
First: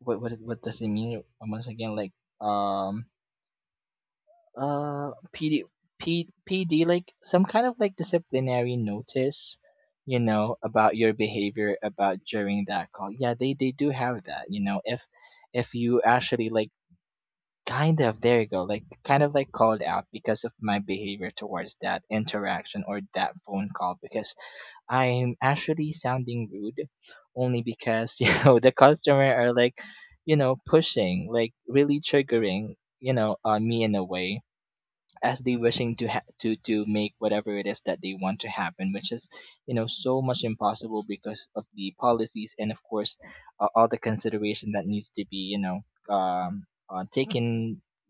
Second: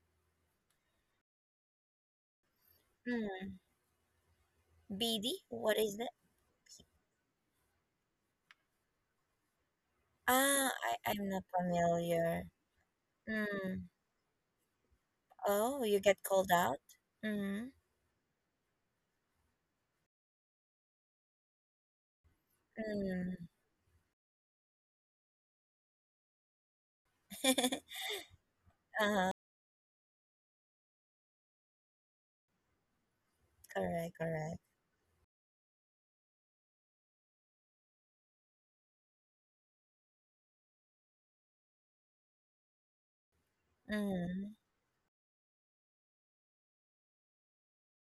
Speaker 2: what what does it mean once again, like, um
Speaker 1: Mm. BD?
Speaker 2: PD.
Speaker 1: What is that?
Speaker 2: PD like some kind of like disciplinary notice, you know,
Speaker 1: Ah,
Speaker 2: about
Speaker 1: I
Speaker 2: your
Speaker 1: I'm not
Speaker 2: behavior, about
Speaker 1: familiar.
Speaker 2: during that call. Yeah, they
Speaker 1: Mm.
Speaker 2: do have that, you know. If
Speaker 1: Oh, you
Speaker 2: you
Speaker 1: get
Speaker 2: actually
Speaker 1: called
Speaker 2: like,
Speaker 1: out? Mm.
Speaker 2: kind of, there you go. Like, kind of like called out because of my behavior towards that interaction, or
Speaker 1: Mm.
Speaker 2: that phone call, because I'm actually sounding rude, only because, you know, the
Speaker 1: Uh-huh.
Speaker 2: customer are like, you know, pushing, like really triggering, you know, me in a
Speaker 1: Correct,
Speaker 2: way,
Speaker 1: correct.
Speaker 2: as they wishing to ha- to make whatever it is that they want to happen, which is, you know, so much impossible because of the policies, and of course, all the
Speaker 1: Mm.
Speaker 2: consideration that needs to be, you know, um, taken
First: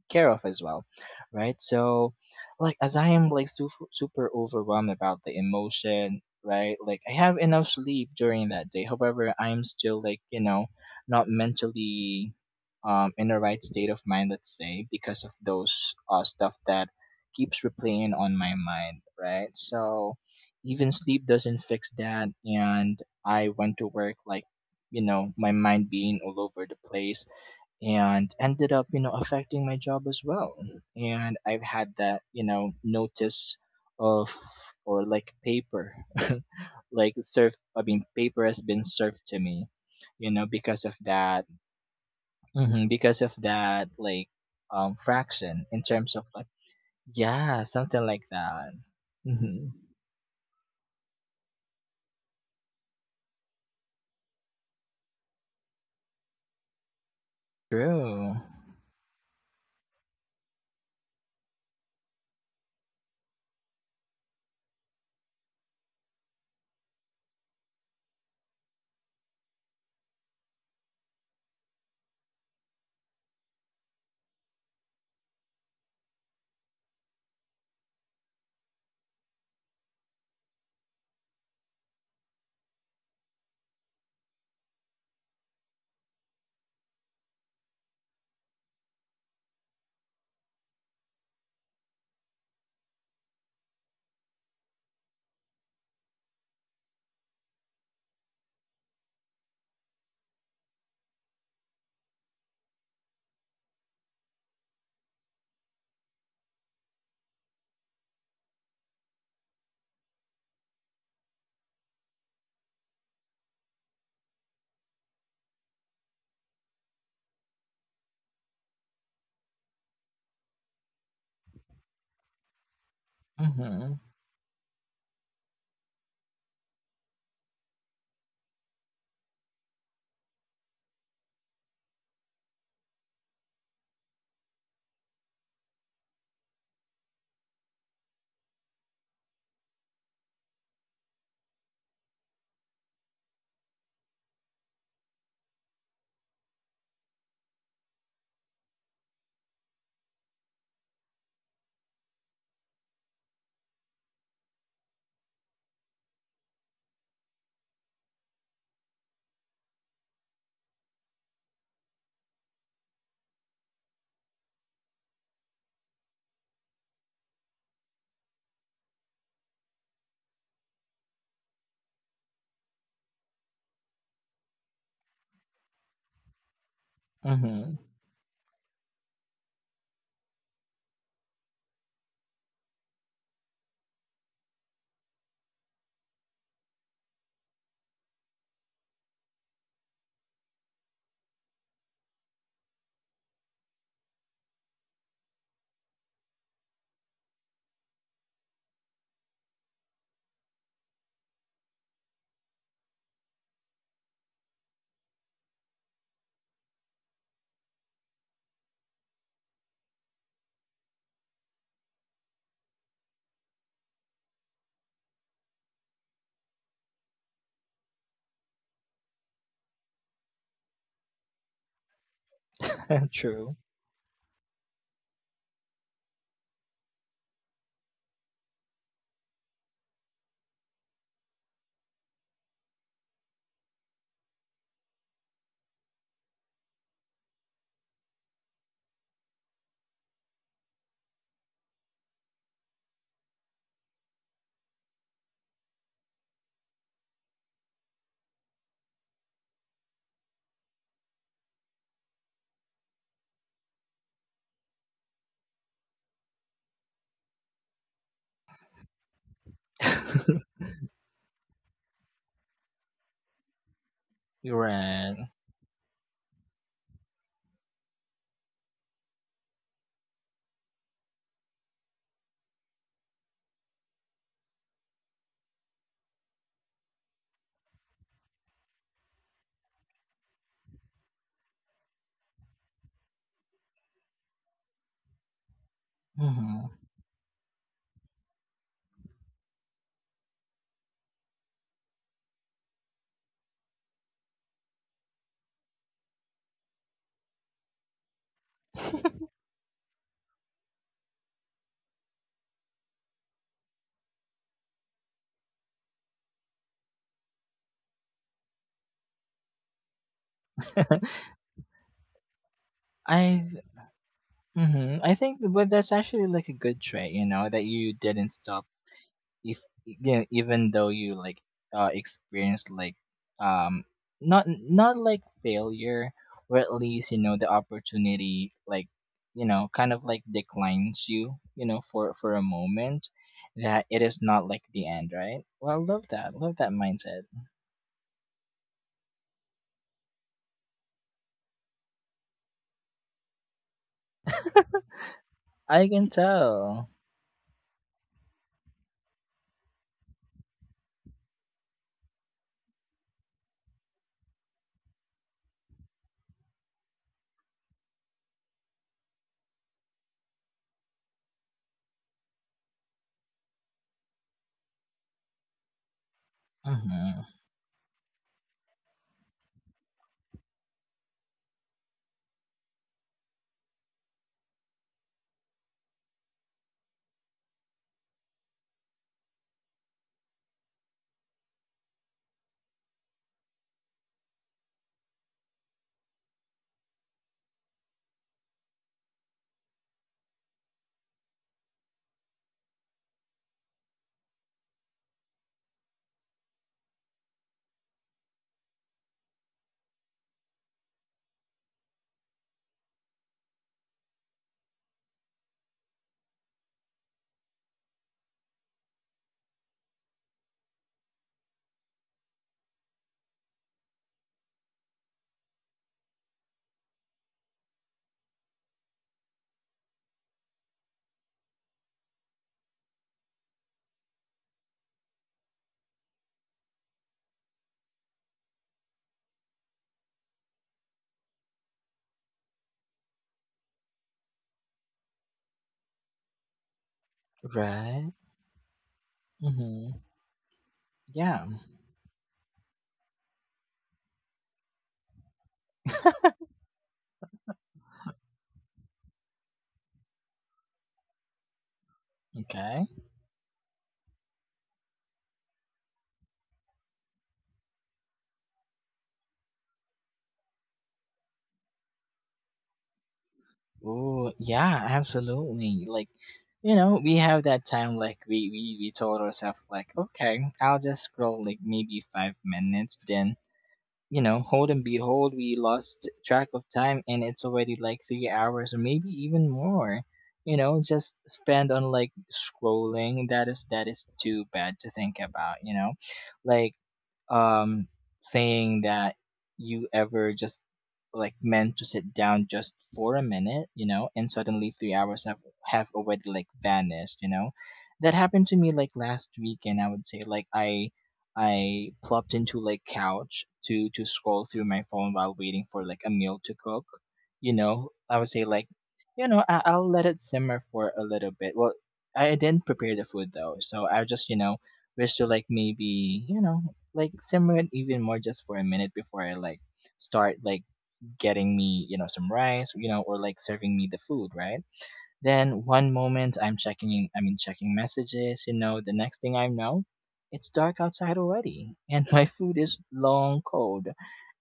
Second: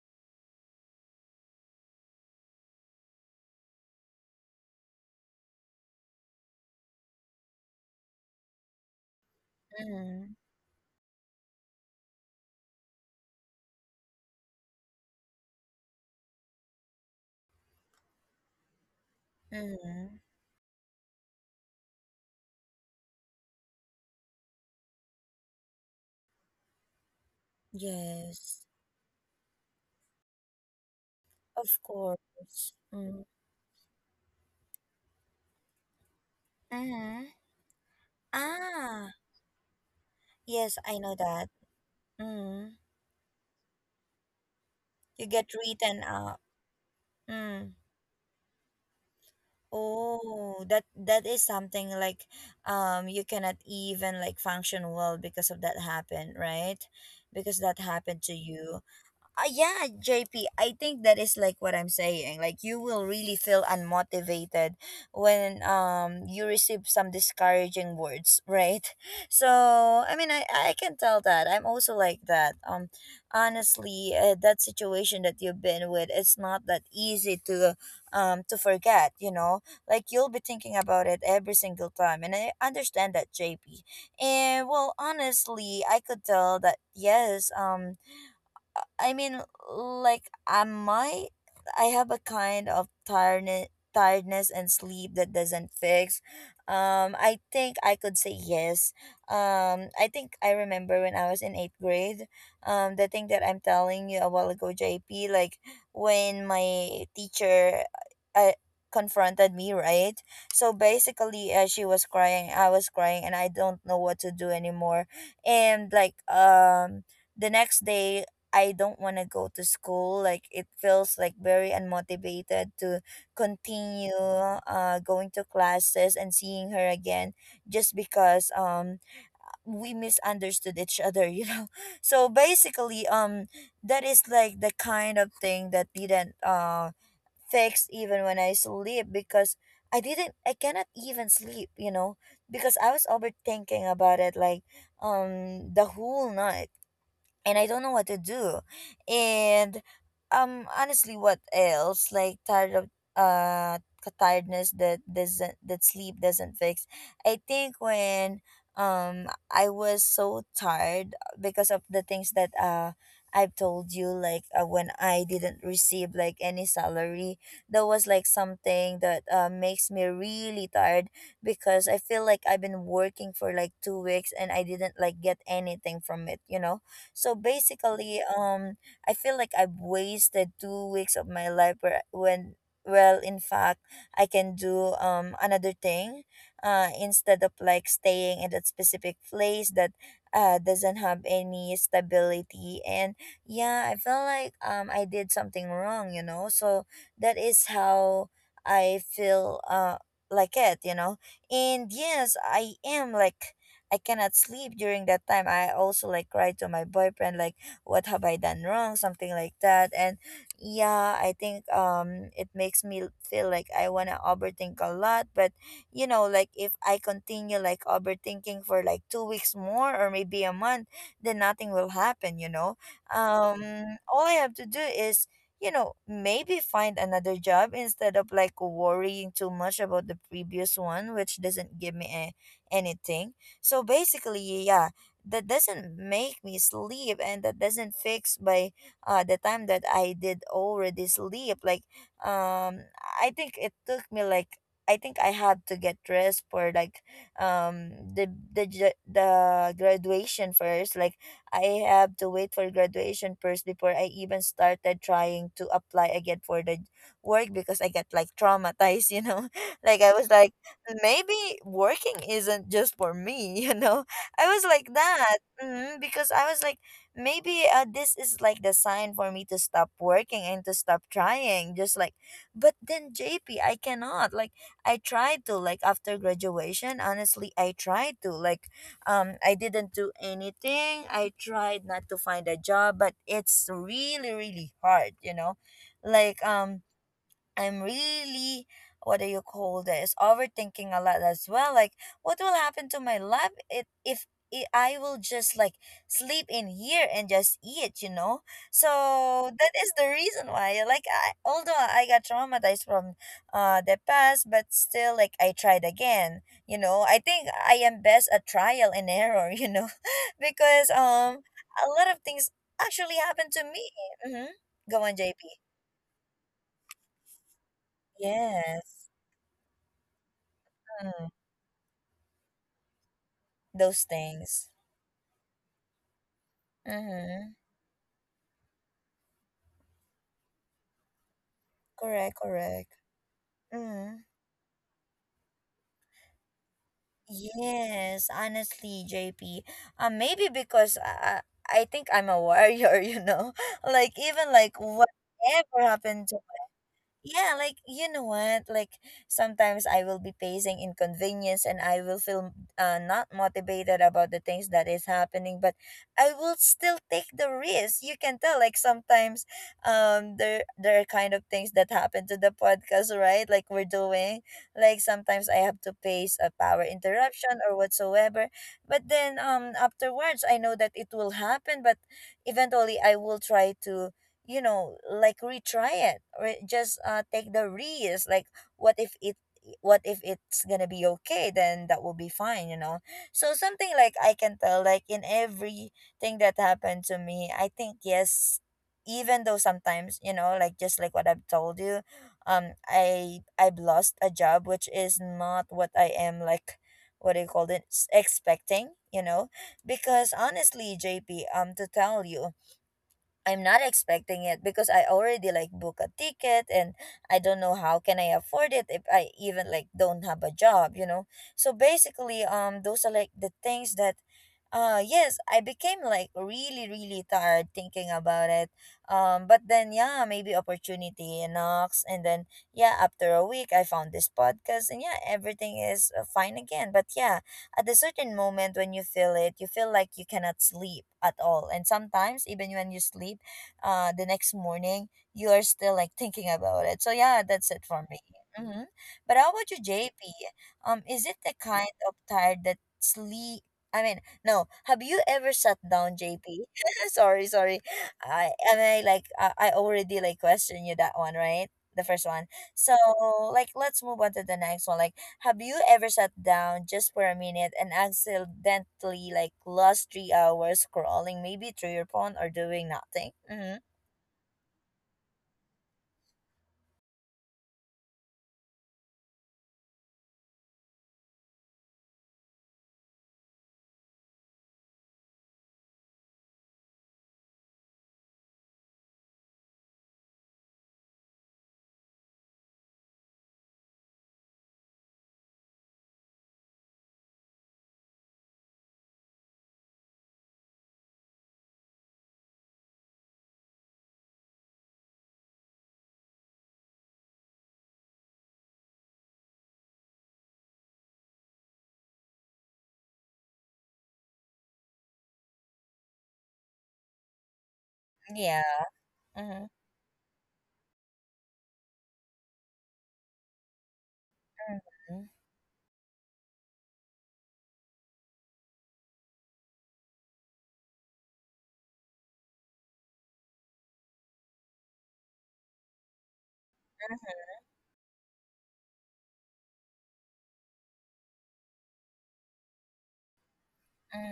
Speaker 2: care of as well, right? So, like, as I am like super, super overwhelmed about the emotion, right? Like, I have enough sleep during that day, however I am still like, you
Speaker 1: Mm.
Speaker 2: know, not mentally, in the right state of mind, let's say, because of those, stuff that keeps replaying on my mind, right? So
Speaker 1: Mm.
Speaker 2: even sleep doesn't fix that. And I went to work like, you know, my mind being all over the place, and
Speaker 1: Yes.
Speaker 2: ended up, you know, affecting my job as well. And I've
Speaker 1: Of
Speaker 2: had that, you know,
Speaker 1: course. Mm.
Speaker 2: notice of, or like paper, like
Speaker 1: Mm.
Speaker 2: surf, I mean, paper has been
Speaker 1: Ah,
Speaker 2: served to me, you know,
Speaker 1: yes,
Speaker 2: because of
Speaker 1: I know
Speaker 2: that.
Speaker 1: that. Mm.
Speaker 2: Hmm, because of that, like,
Speaker 1: You get
Speaker 2: fraction in
Speaker 1: written
Speaker 2: terms of
Speaker 1: up.
Speaker 2: like, yeah,
Speaker 1: Mm.
Speaker 2: something like that. Hmm.
Speaker 1: Oh, that that is something like you cannot even like function well because of that happened, right? Because that happened
Speaker 2: True.
Speaker 1: to you. Yeah, J P. I think that is like what I'm saying. Like you will really feel unmotivated when you receive some discouraging words, right? So, I mean, I can tell that. I'm also like that. Honestly, that situation that you've been with, it's not that easy to forget, you know? Like you'll be thinking about it every single time. And I understand that, JP. And well, honestly, I could tell that yes, I mean, like, might, I have a kind of tiredness, tiredness and sleep that doesn't fix. I think I could say yes. I think I remember when I was in eighth grade. The thing that I'm telling you a while ago, JP, like when my teacher, I confronted me, right. So basically, she was crying, I was crying, and I don't know what to do anymore. And like the next day I don't want to go to school. Like it feels like very unmotivated to
Speaker 2: Hmm.
Speaker 1: continue going to classes and seeing her again, just because we misunderstood each other, you know. So basically, that is like the kind of thing that didn't fix even when I sleep, because I cannot even sleep, you know, because I was overthinking about it like the whole night, and I don't know what to do. And honestly, what else? Like tired of uh tiredness that doesn't that sleep doesn't fix. I think when I was so tired because of the things that I've told you, like when I didn't receive like any salary, that was like something that makes me really tired, because I feel like I've been working for like 2 weeks and I didn't like get anything from it, you know? So
Speaker 2: Hmm.
Speaker 1: basically, I feel like I've wasted 2 weeks of my life where, when, well, in fact, I can do another thing, instead of like staying in that specific place that doesn't have any stability. And yeah, I feel like I did something wrong, you know. So that is how I feel like it, you know. And yes, I am like I cannot sleep during that time. I also like cry to my boyfriend like what have I done wrong, something like that. And yeah, I think it makes me feel like I want to overthink a lot, but you know, like if I continue like overthinking for like 2 weeks more or maybe a month, then nothing will happen, you know.
Speaker 2: True.
Speaker 1: Um, all I have to do is, you know, maybe find another job instead of like worrying too much about the previous one, which doesn't give me anything. So basically, yeah, that doesn't make me sleep, and that doesn't fix by the time that I did already sleep. Like, um, I think it took me like I think I had to get dressed for like the graduation first. Like I have to wait for graduation first before I even started trying to apply again for the work because I get like traumatized, you know. Like I was like maybe working isn't just for me, you know? I
Speaker 2: You're
Speaker 1: was like
Speaker 2: right.
Speaker 1: that hmm because I was like, maybe this is like the sign for me to stop working and to stop trying. Just like, but then JP, I cannot. Like, I tried to, like, after graduation, honestly, I tried to. Like, I didn't do anything. I tried not to find a job, but it's really, really hard, you know? Like,
Speaker 2: Hmm.
Speaker 1: I'm really what do you call this, overthinking a lot as well, like what will happen to my life if I I will just like sleep in here and just eat, you know. So that is the reason why like I, although I got traumatized from the past, but still like I tried again, you know. I think I am best at trial and error, you know, because a lot of things actually happened to
Speaker 2: I.
Speaker 1: me. Mm-hmm. Go
Speaker 2: Hmm,
Speaker 1: on,
Speaker 2: I
Speaker 1: JP.
Speaker 2: think, but that's actually like a good trait, you know, that you didn't stop,
Speaker 1: Yes,
Speaker 2: if, yeah, even though you like experience like, um
Speaker 1: those
Speaker 2: not
Speaker 1: things.
Speaker 2: not like failure, or at least, you know,
Speaker 1: Mm-hmm.
Speaker 2: the opportunity like, you know, kind of like declines you, you know, for
Speaker 1: Correct,
Speaker 2: a
Speaker 1: correct.
Speaker 2: moment, that it is
Speaker 1: Mm-hmm.
Speaker 2: not like the end, right? Well, I love that. Love that mindset.
Speaker 1: Yes, honestly, JP. Maybe because I think I'm a warrior, you know? Like, even like
Speaker 2: I
Speaker 1: whatever
Speaker 2: can
Speaker 1: happened.
Speaker 2: tell.
Speaker 1: Yeah, like you know what? Like sometimes I will be facing inconvenience and I will feel not motivated about the things that is happening, but I will still take the risk. You can tell like sometimes there are kind of things that happen to the podcast, right? Like we're doing. Like sometimes I have to face a power
Speaker 2: Mm-hmm.
Speaker 1: interruption or whatsoever. But then afterwards I know that it will happen, but eventually I will try to, you know, like retry it or just take the risk like what if it, what if it's gonna be okay, then that will be fine, you know. So something like, I can tell like in everything that happened to me, I think yes, even though sometimes, you know, like just like what I've told you, I've lost a job which is not what I am like, what do you call it, expecting, you know. Because honestly, JP, to tell you, I'm not expecting it because I already like book a ticket and I don't know how can I afford it if I even like don't have a job, you know. So basically, those are like the things that, yes, I became like really really tired thinking about it. But then yeah, maybe opportunity knocks, and then yeah, after a week, I found this podcast, and yeah, everything is fine again. But yeah, at a certain moment when you feel it, you feel like you cannot sleep at all. And sometimes, even when you sleep, the next morning, you are still like thinking about it. So, yeah, that's it for
Speaker 2: Right.
Speaker 1: me. Mm-hmm. But how about you,
Speaker 2: Mm-hmm.
Speaker 1: JP? Is it
Speaker 2: Yeah.
Speaker 1: the kind of tired that sleep? I mean, no. Have you ever sat down, JP? Sorry, sorry. I am I like I already like question you that one, right? The first one.
Speaker 2: Okay.
Speaker 1: So like let's move on to the next one. Like have you ever sat down just for a minute and accidentally like lost 3 hours scrolling maybe through your phone or doing nothing? Mm-hmm.
Speaker 2: Oh, yeah, absolutely. Like, you know, we have that time, like, we told ourselves, like, okay, I'll just scroll, like, maybe 5 minutes. Then, you know, hold and behold, we lost track of time and it's already like 3 hours or maybe even more. You know, just spend on like scrolling. That is too bad to think about, you know? Like, um saying that, you ever just like meant to sit down just for a minute, you know, and suddenly 3 hours have already like vanished, you know. That happened to me like last weekend. I would say like I plopped into like couch to scroll through my phone while waiting for like a meal to cook, you know. I would say
Speaker 1: Yeah.
Speaker 2: like, you know,
Speaker 1: Mm-hmm.
Speaker 2: I'll let it simmer for a little bit. Well, I didn't prepare the food though, so I just, you know, wish to
Speaker 1: Mm-hmm.
Speaker 2: like maybe, you know, like simmer it even more just for a minute before I like start like getting me, you know, some rice, you know, or like serving me the food, right? Then one moment I'm checking,
Speaker 1: Mm-hmm.
Speaker 2: checking messages, you know, the next thing I know, it's dark outside already, and my food is long cold,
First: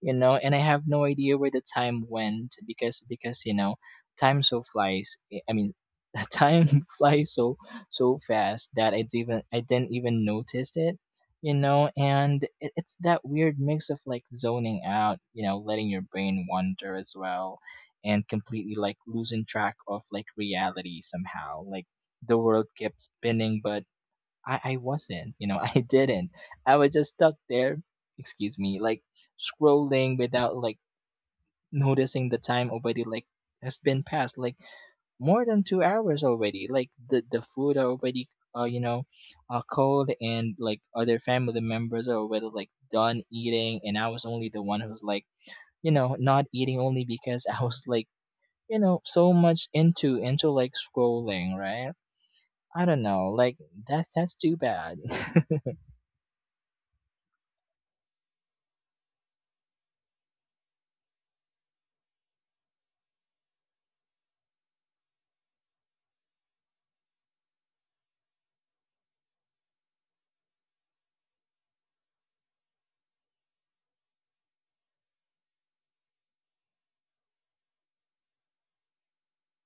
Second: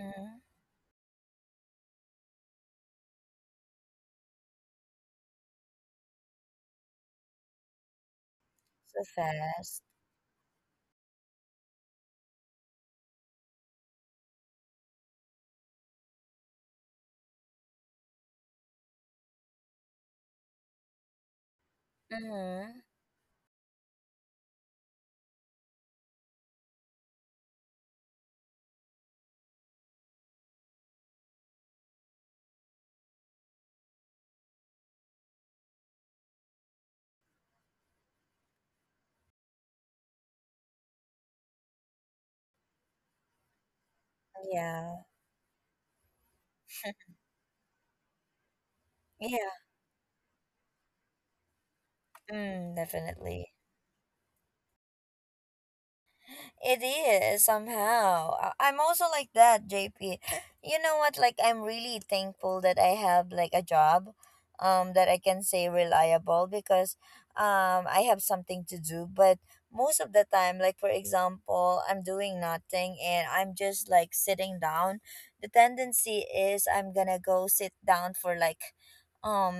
Speaker 2: you know, and I have no idea where the time went because, you know, time so flies, eh, I mean, time flies so fast that
Speaker 1: So
Speaker 2: I
Speaker 1: fast.
Speaker 2: didn't even notice it. You know, and it's that weird mix of like zoning out, you know, letting your brain wander as well and completely like losing track of like reality somehow. Like the world
Speaker 1: Mm-hmm.
Speaker 2: kept spinning, but I wasn't, you know, I didn't. I was just stuck there, excuse me, like scrolling without like noticing the time already like has been past like more than 2 hours already. Like the food are already you know, cold and like other family members are already like done eating and I was only the one who's
Speaker 1: Yeah.
Speaker 2: like, you know, not eating only because I was like you know so
Speaker 1: Yeah.
Speaker 2: much into like scrolling, right?
Speaker 1: Mm,
Speaker 2: I don't know, like
Speaker 1: definitely.
Speaker 2: that's too bad.
Speaker 1: It is somehow. I'm also like that, JP. You know what? Like I'm really thankful that I have like a job that I can say reliable because I have something to do, but most of the time, like for example, I'm doing nothing and I'm just like sitting down. The tendency is I'm going to go sit down for like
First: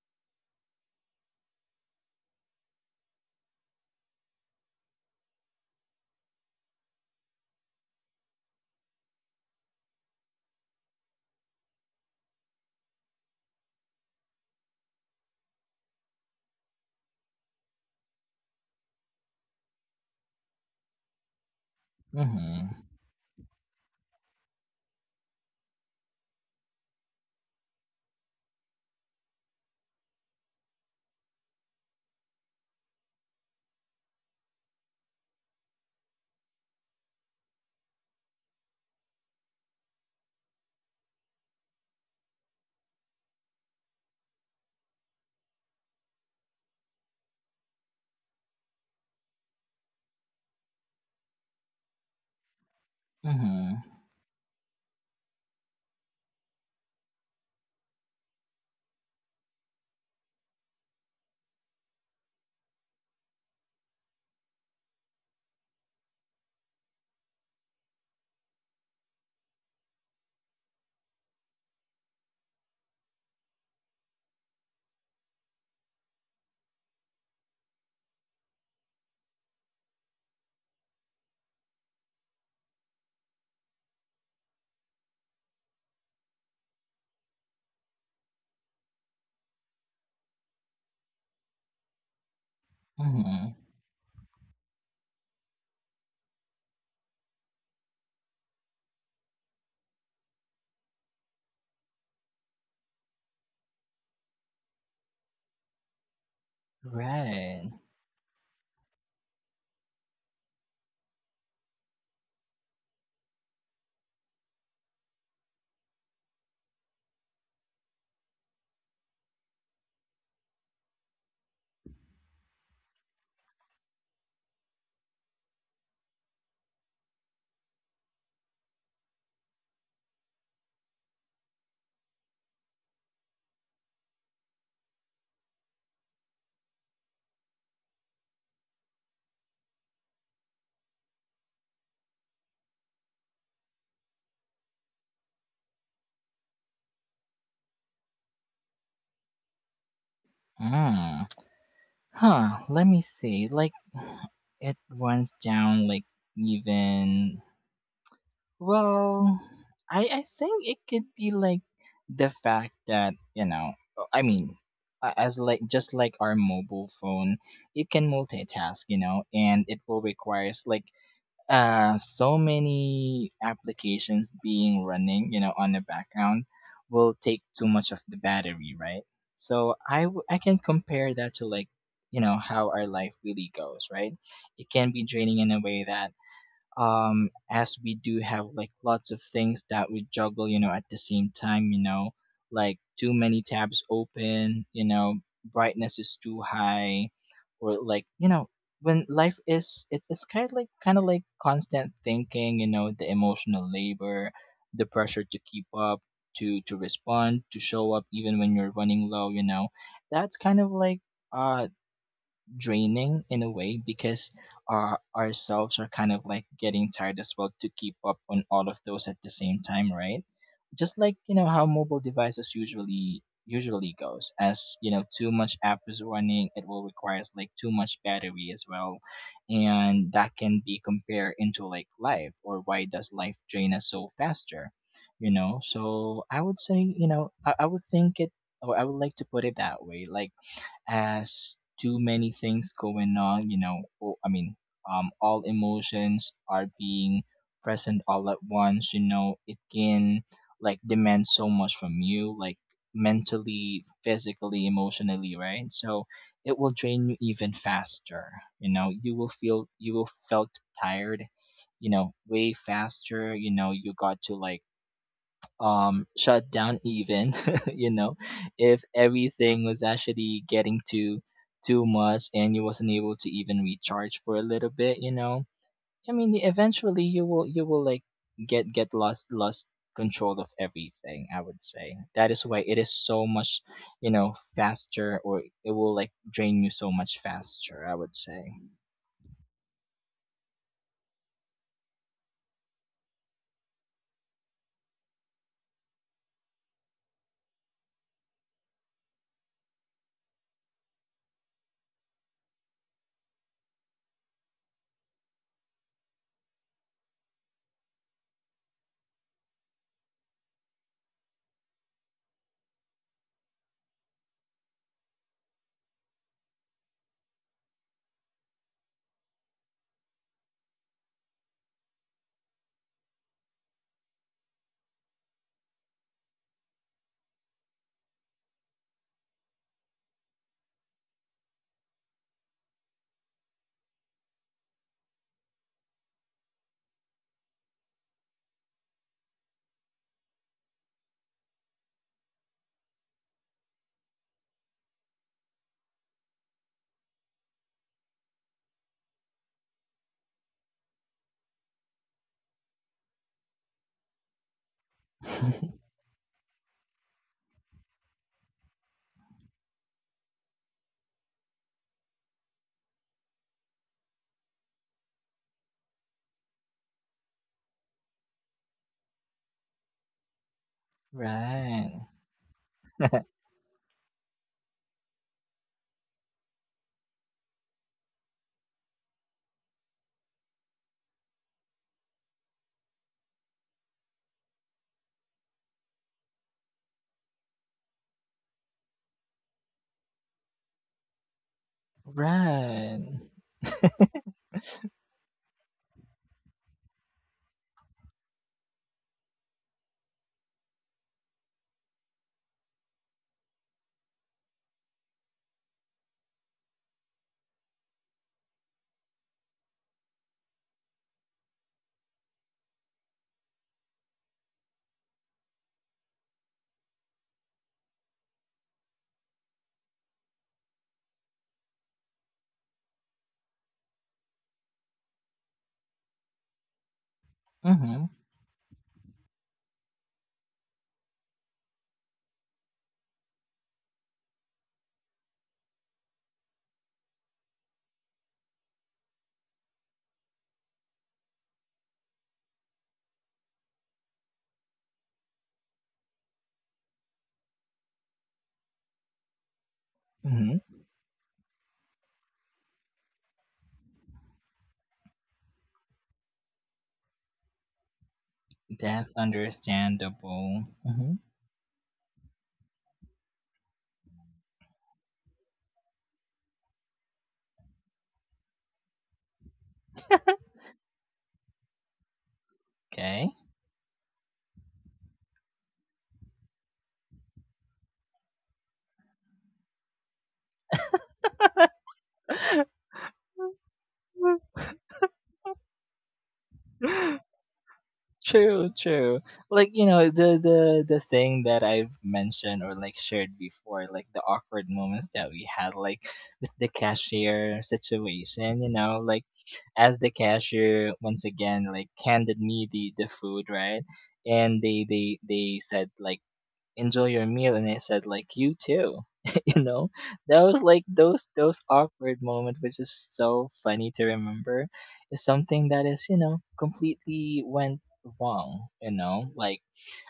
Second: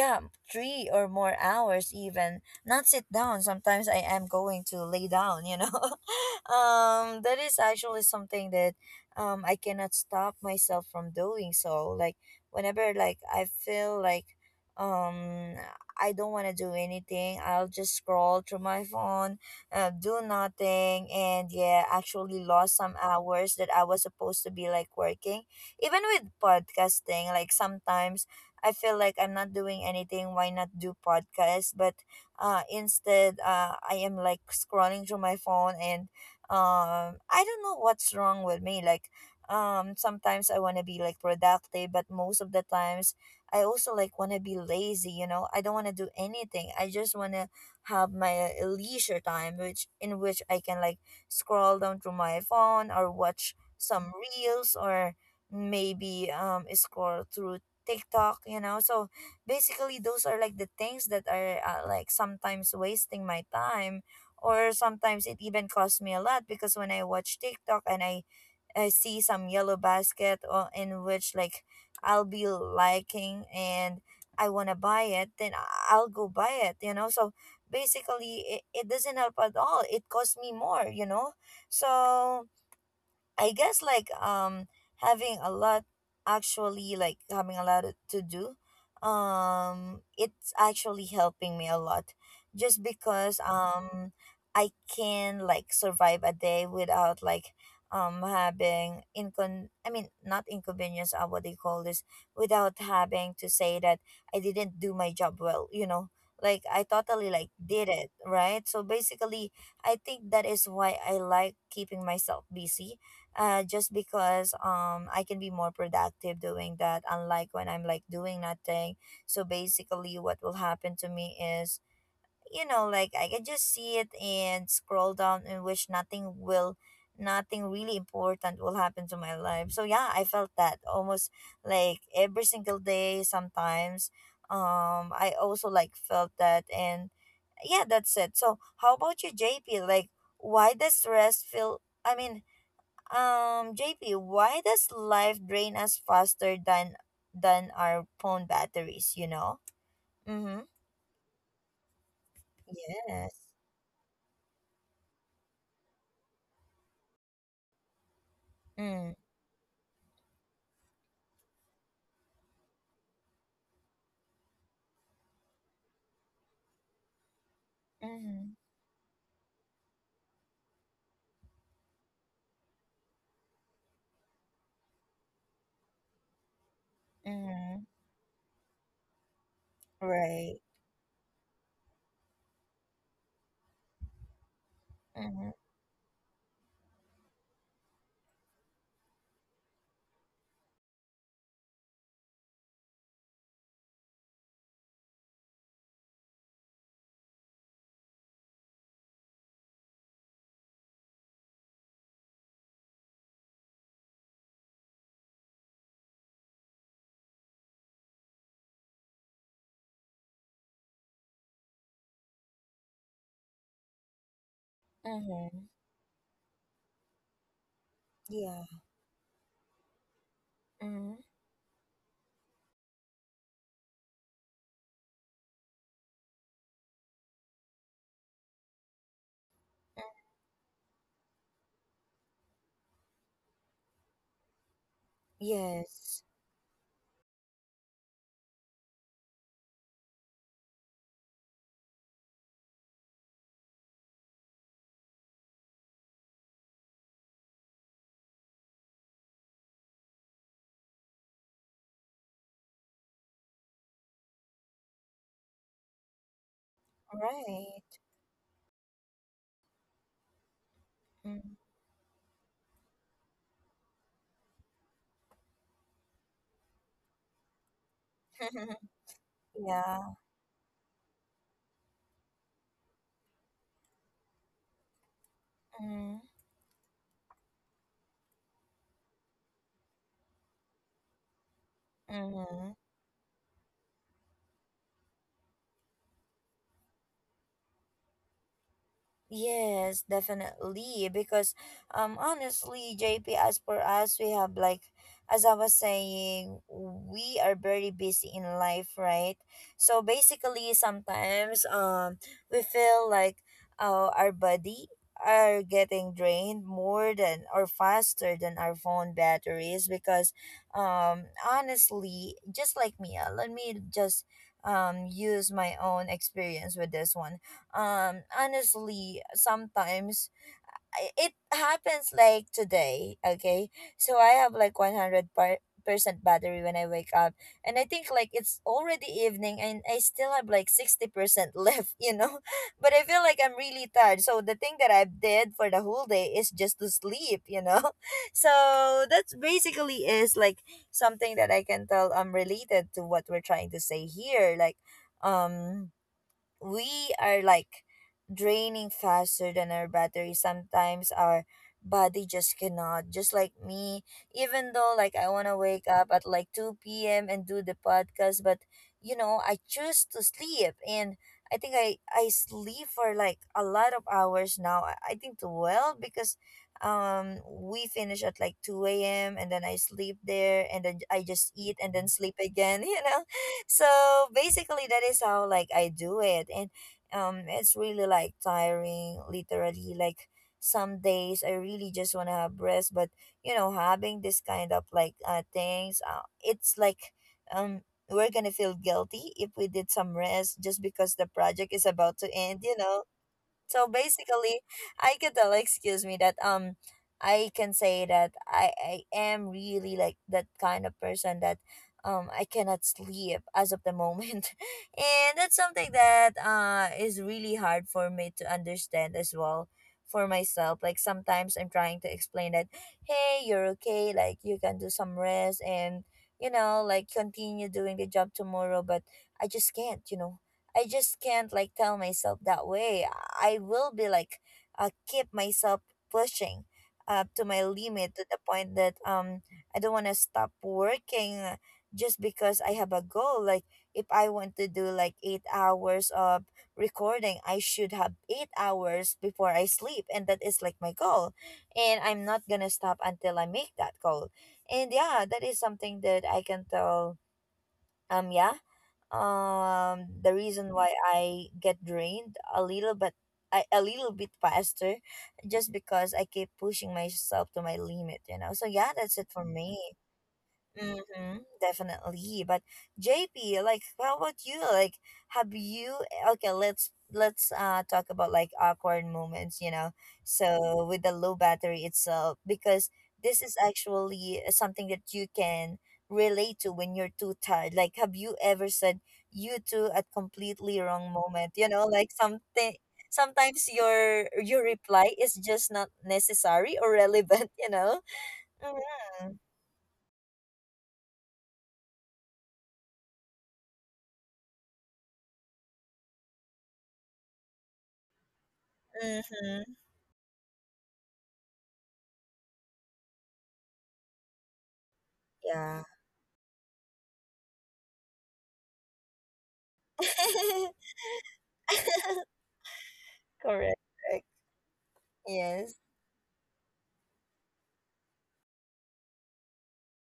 Speaker 1: yeah, 3 or more hours even. Not sit down. Sometimes I am going to lay down, you know. That is actually something that I cannot stop myself from doing, so like whenever like I feel like um I don't want to do anything, I'll just scroll through my phone, do nothing, and yeah, actually lost
Speaker 2: Mm-hmm.
Speaker 1: some hours that I was supposed to be like working, even with podcasting. Like sometimes I feel like I'm not doing anything, why not do podcast, but instead I am like scrolling through my phone and I don't know what's wrong with me. Like sometimes I want to be like productive, but most of the times I also like want to be lazy, you know. I don't want to do anything, I just want to have my leisure time, which in which I can like scroll down through my phone or watch
Speaker 2: Mm-hmm.
Speaker 1: some reels or maybe scroll through TikTok, you know. So basically those are like the things that are like sometimes wasting my time, or sometimes it even costs me a lot because when I watch TikTok and I see some yellow basket or in which like I'll be liking and I want to buy it, then I'll go buy it, you know. So basically, it doesn't help at all. It costs me more, you know. So I guess like having a lot having a lot to do it's actually helping me a lot just because
Speaker 2: Mm-hmm.
Speaker 1: I can like survive a day without like having incon I mean not inconvenience, what they call this, without having to say that I didn't do my job well, you know. Like I totally like
Speaker 2: Right.
Speaker 1: did it right. So basically I think that is why I like keeping myself busy, just because I can be more productive doing that, unlike when I'm like doing nothing. So basically what will happen to me is, you know, like I can just see it and scroll down and wish nothing really important will happen to my life. So yeah, I felt that almost like every single day. Sometimes I also like felt that, and yeah, that's it. So how about you, JP? Like why does rest feel I mean JP, why does life drain us faster than our phone batteries, you know? Mm-hmm.
Speaker 2: Mm. Huh, let me
Speaker 1: Yes.
Speaker 2: see, like it runs down like even,
Speaker 1: Mm.
Speaker 2: well, I think it could be like the fact that you know, oh, i mean as like just like our mobile phone, it can
Speaker 1: Mm-hmm.
Speaker 2: multitask, you know, and it will requires like so many applications being running, you know, on the background will take too
Speaker 1: Mm-hmm.
Speaker 2: much of the battery, right? So I
Speaker 1: Right.
Speaker 2: can compare that to like, you know, how our life really goes, right? It can be draining
Speaker 1: Mm-hmm.
Speaker 2: in a way that as we do have like lots of things that we juggle, you know, at the same time, you know, like too many tabs open, you know, brightness is too high, or like you know when life is, it's kind of like constant thinking, you know, the emotional labor, the pressure to keep up, to respond, to show up even when you're running low, you know, that's kind of like uh draining in a way because
Speaker 1: Mm-hmm.
Speaker 2: ourselves are kind of like getting tired as well to keep up on
Speaker 1: Yeah.
Speaker 2: all of those at the same time, right? Just
Speaker 1: Mm-hmm.
Speaker 2: like you know how mobile devices usually goes, as you know too much app is running, it will requires like too much battery as well,
Speaker 1: Mm-hmm.
Speaker 2: and that can be compared into like life, or why does life drain us so faster, you know?
Speaker 1: Yes.
Speaker 2: So I would say, you know, I would think it, or I would like to put it that way, like as too many things going on, you know, all emotions are being present all at once, you know, it can like demand so much from you, like mentally, physically, emotionally, right? So it will drain you even
Speaker 1: Right.
Speaker 2: faster. You know, you will felt tired,
Speaker 1: Mm.
Speaker 2: you know, way faster. You know, you got to like shut down even, you know, if everything was
Speaker 1: Yeah.
Speaker 2: actually getting too much and you wasn't able to even recharge for a little bit, you know, I
Speaker 1: Mm-hmm.
Speaker 2: mean eventually you will, get lost control of everything, I would say. That is why
Speaker 1: Mm-hmm.
Speaker 2: it is so much, you know, faster, or it will like drain you so much faster, I would say.
Speaker 1: Yes, definitely. Because honestly, JP, as for us, we have like, as I was saying, we are very busy in life, right? So basically sometimes we feel like our body are getting drained more than or faster than our phone batteries because um honestly, just like Mia, let me just use my own experience with this one. Honestly sometimes it happens like today, okay? So I have like percent battery when I wake up, and I think like it's already evening and I still have like 60% left, you know. But I feel like I'm really tired, so the thing that I did for the whole day is just to sleep, you know. So that's basically is like something that I can tell, related to what we're trying to say here. Like um we are like draining faster than our battery. Sometimes our body just cannot, just like me, even though like I want to wake up at like 2 p.m. and do the podcast, but you know, I choose to sleep. And I think I sleep for like a lot of hours now. I think 12, because we finish at like 2 a.m. and then I sleep there and then I just eat and then
Speaker 2: Right.
Speaker 1: sleep again, you know. So basically that is how like I do it. And it's really like tiring literally. Like some days I really just want to have rest, but you know, having this kind of like things, it's like um we're gonna feel guilty if we did some rest, just because the project is about to end, you know.
Speaker 2: Right.
Speaker 1: So basically, I could tell, excuse me, that I can say that I am really like that kind of person that I cannot sleep as of the moment. And that's something that is really hard for me to understand as well for myself. Like sometimes I'm trying to explain that, "Hey, you're okay, like you can do some rest and you know, like continue doing the job tomorrow," but I just can't, you know. I just can't like tell myself that way. I will be like keep myself pushing up to my limit,
Speaker 2: Mm-hmm.
Speaker 1: to the point that I don't want to stop working, just because I have a goal. Like if I want to do like 8 hours of recording, I should have 8 hours before I sleep, and that is like my goal. And I'm not going to stop until I make that goal. And yeah, that is something that I can tell um yeah the
Speaker 2: Mm-hmm.
Speaker 1: reason why I get drained a little, but a little bit faster just because I keep pushing myself to my limit. So yeah, that's
Speaker 2: That's
Speaker 1: it for me.
Speaker 2: understandable. Mm-hmm.
Speaker 1: Mm-hmm, definitely. But JP, like, how about you? Like, have you? Okay, let's talk about like awkward moments. So with the low battery itself, because
Speaker 2: Okay.
Speaker 1: this is actually something that you can relate to when you're too tired. Like, have you ever said you to at completely wrong moment? You know, like something. Sometimes your reply is just not necessary or relevant. You know.
Speaker 2: True, true.
Speaker 1: Mm-hmm.
Speaker 2: Like, you know, the thing that I've mentioned or like shared before, like the awkward moments that we had like with the cashier situation, you know, like
Speaker 1: Mm-hmm.
Speaker 2: as the cashier once again like handed me the food, right? And they
Speaker 1: Yeah.
Speaker 2: said like enjoy your meal, and I said like you too. You know, that was like those awkward moment, which is so
Speaker 1: Correct.
Speaker 2: funny to
Speaker 1: Correct.
Speaker 2: remember, is
Speaker 1: Yes.
Speaker 2: something that is, you know, completely went wrong, you know, like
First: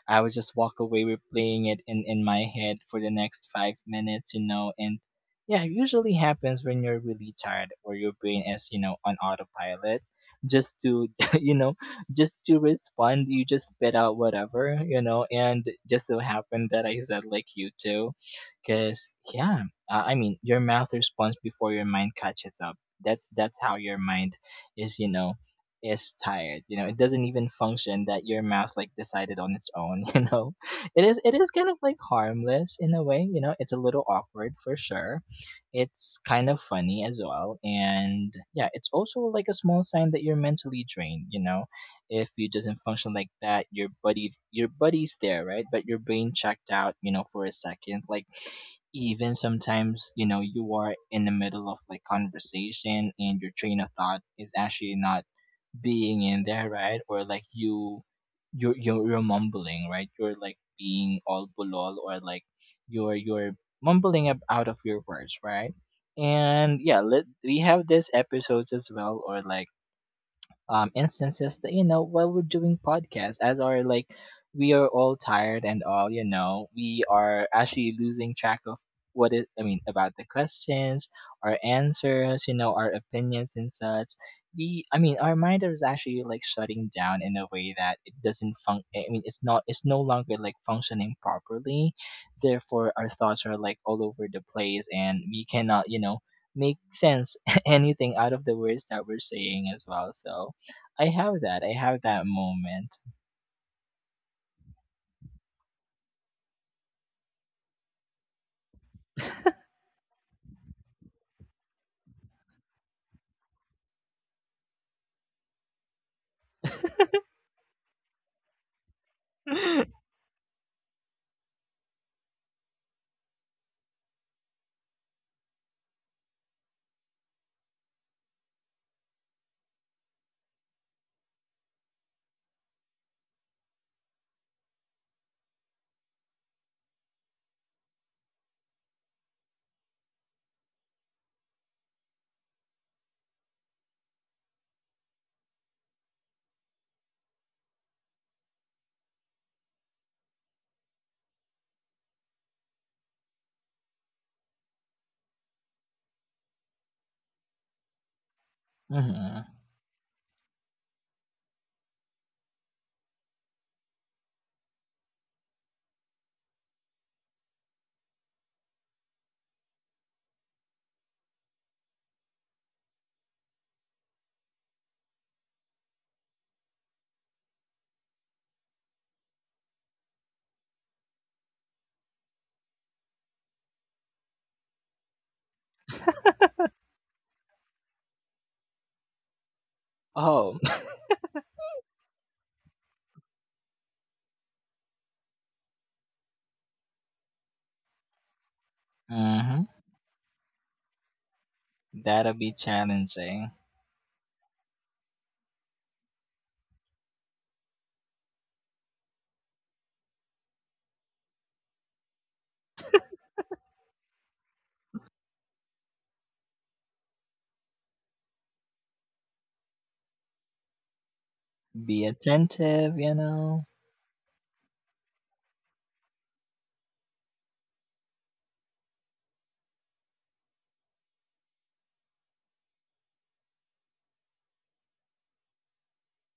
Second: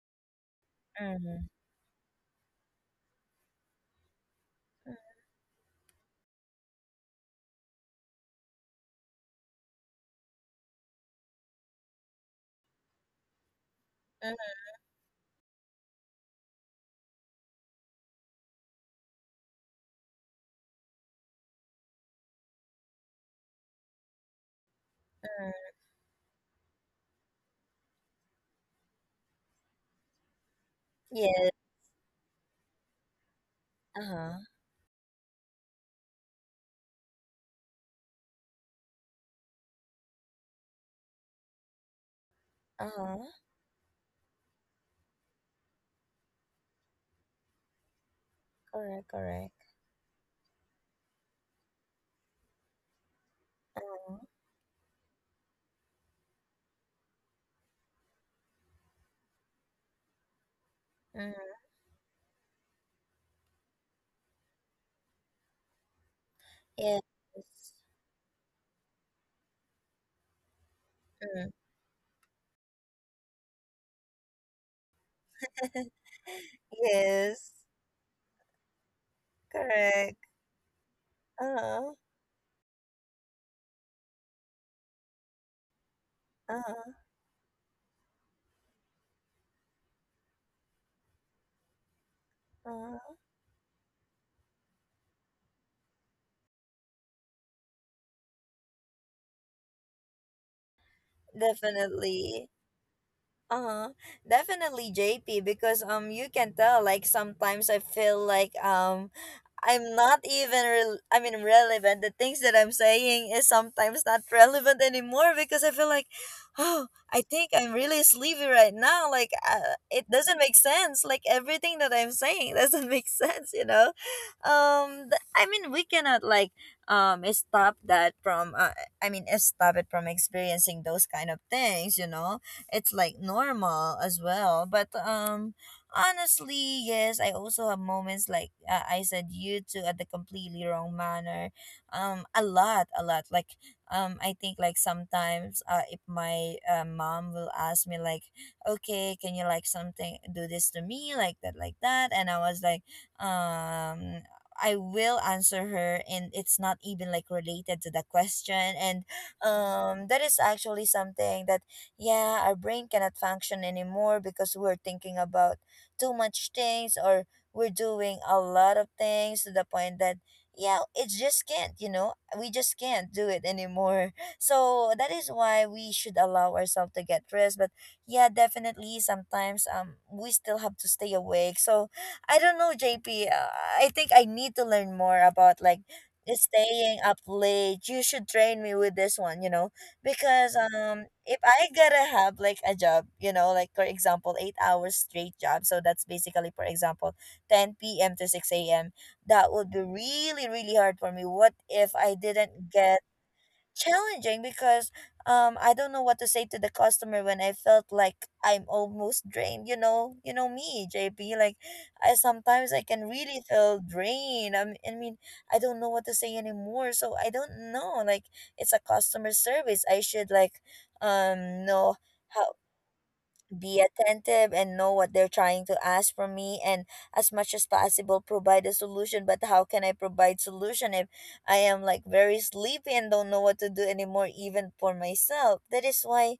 Speaker 2: I would just walk away
Speaker 1: Mm-hmm.
Speaker 2: replaying it in my head for the next 5 minutes, you know. And yeah, it usually happens when you're really tired or your brain is, you know, on autopilot. Just to, you know, just to respond, you just spit out
Speaker 1: Mm-hmm.
Speaker 2: whatever, you know. And just so happened that I said, like, you too. Because, yeah, your mouth responds before your mind catches up. That's how your mind is, you know, is tired, you know, it doesn't even function, that your mouth like decided on its own. You know, it is
Speaker 1: Yes.
Speaker 2: kind of like harmless in a way, you know, it's a little
Speaker 1: Uh-huh.
Speaker 2: awkward for sure, it's kind of funny as well, and yeah, it's also like a small sign that you're mentally drained, you know. If you doesn't function like
Speaker 1: Uh-huh.
Speaker 2: that, your buddy, your buddy's there, right? But your brain checked out, you know, for a second, like
Speaker 1: Correct,
Speaker 2: even
Speaker 1: correct.
Speaker 2: sometimes you know you are in the middle of like conversation and your train of thought is actually not being in there, right? Or like you're mumbling, right? You're like being all
Speaker 1: Mm-hmm.
Speaker 2: bulol, or like you're mumbling up out of your words, right? And yeah,
Speaker 1: Yes.
Speaker 2: we have these episodes as well, or like
Speaker 1: Mm.
Speaker 2: instances that you know while we're doing podcasts, as are like we are all tired and all, you know, we
Speaker 1: Yes.
Speaker 2: are actually losing track of what is I mean about
Speaker 1: Correct.
Speaker 2: the questions, our
Speaker 1: Uh-huh.
Speaker 2: answers, you know, our opinions and such. The I mean Our mind is actually like
Speaker 1: Uh-huh.
Speaker 2: shutting down in a way that it doesn't func. I mean it's not, it's no longer like functioning properly. Therefore, our
Speaker 1: Uh-huh.
Speaker 2: thoughts are like all over the place, and we cannot, you know, make sense anything out of the words that we're saying as well. So I have that. I have that
Speaker 1: Definitely.
Speaker 2: moment.
Speaker 1: Uh-huh. Definitely, JP, because you can tell, like sometimes I feel like I'm not even I mean relevant. The things that I'm saying is sometimes not relevant anymore because I feel like, oh, I think I'm really sleepy right now. Like it doesn't make sense. Like everything that I'm saying doesn't make sense, you know? I mean we cannot like stop that from I mean stop it from experiencing those kind of things, you know? It's like normal as well, but honestly, yes, I also have moments. Like I said you to at the completely wrong manner a lot a lot. Like I think, like sometimes, if my mom will ask me like, okay, can you like something, do this to me, like that, like that, and I was like um I will answer her and it's not even like related to the question. And
Speaker 2: Hmm.
Speaker 1: that is actually something that, yeah, our brain cannot function anymore because we're thinking about too much things, or we're doing a lot of things to the point that, yeah, it just can't. We just can't do it anymore. So that is why we should allow ourselves to get rest. But yeah, definitely sometimes we still have to stay awake. So I don't know, JP. I think I need to learn more about like staying up late. You should train me with this one, because
Speaker 2: Oh.
Speaker 1: if I gotta have like a job, you know, like for example, 8 hours straight job, so that's basically, for example, 10 p.m. to 6 a.m. That
Speaker 2: Hmm,
Speaker 1: would be really really hard for me. What if I
Speaker 2: that'll be
Speaker 1: didn't get
Speaker 2: challenging.
Speaker 1: challenging, because I don't know what to say to the customer when I felt like I'm almost drained. You know me, JP. Like I sometimes I can really feel drained. I mean, I don't know what to say anymore. So I don't know. Like it's a customer service. I should like know
Speaker 2: Be
Speaker 1: how,
Speaker 2: attentive, you know.
Speaker 1: be attentive and know what they're trying to ask from me, and as much as possible provide a solution. But how can I provide solution if I am like very sleepy and don't know what to do anymore, even for myself? That is why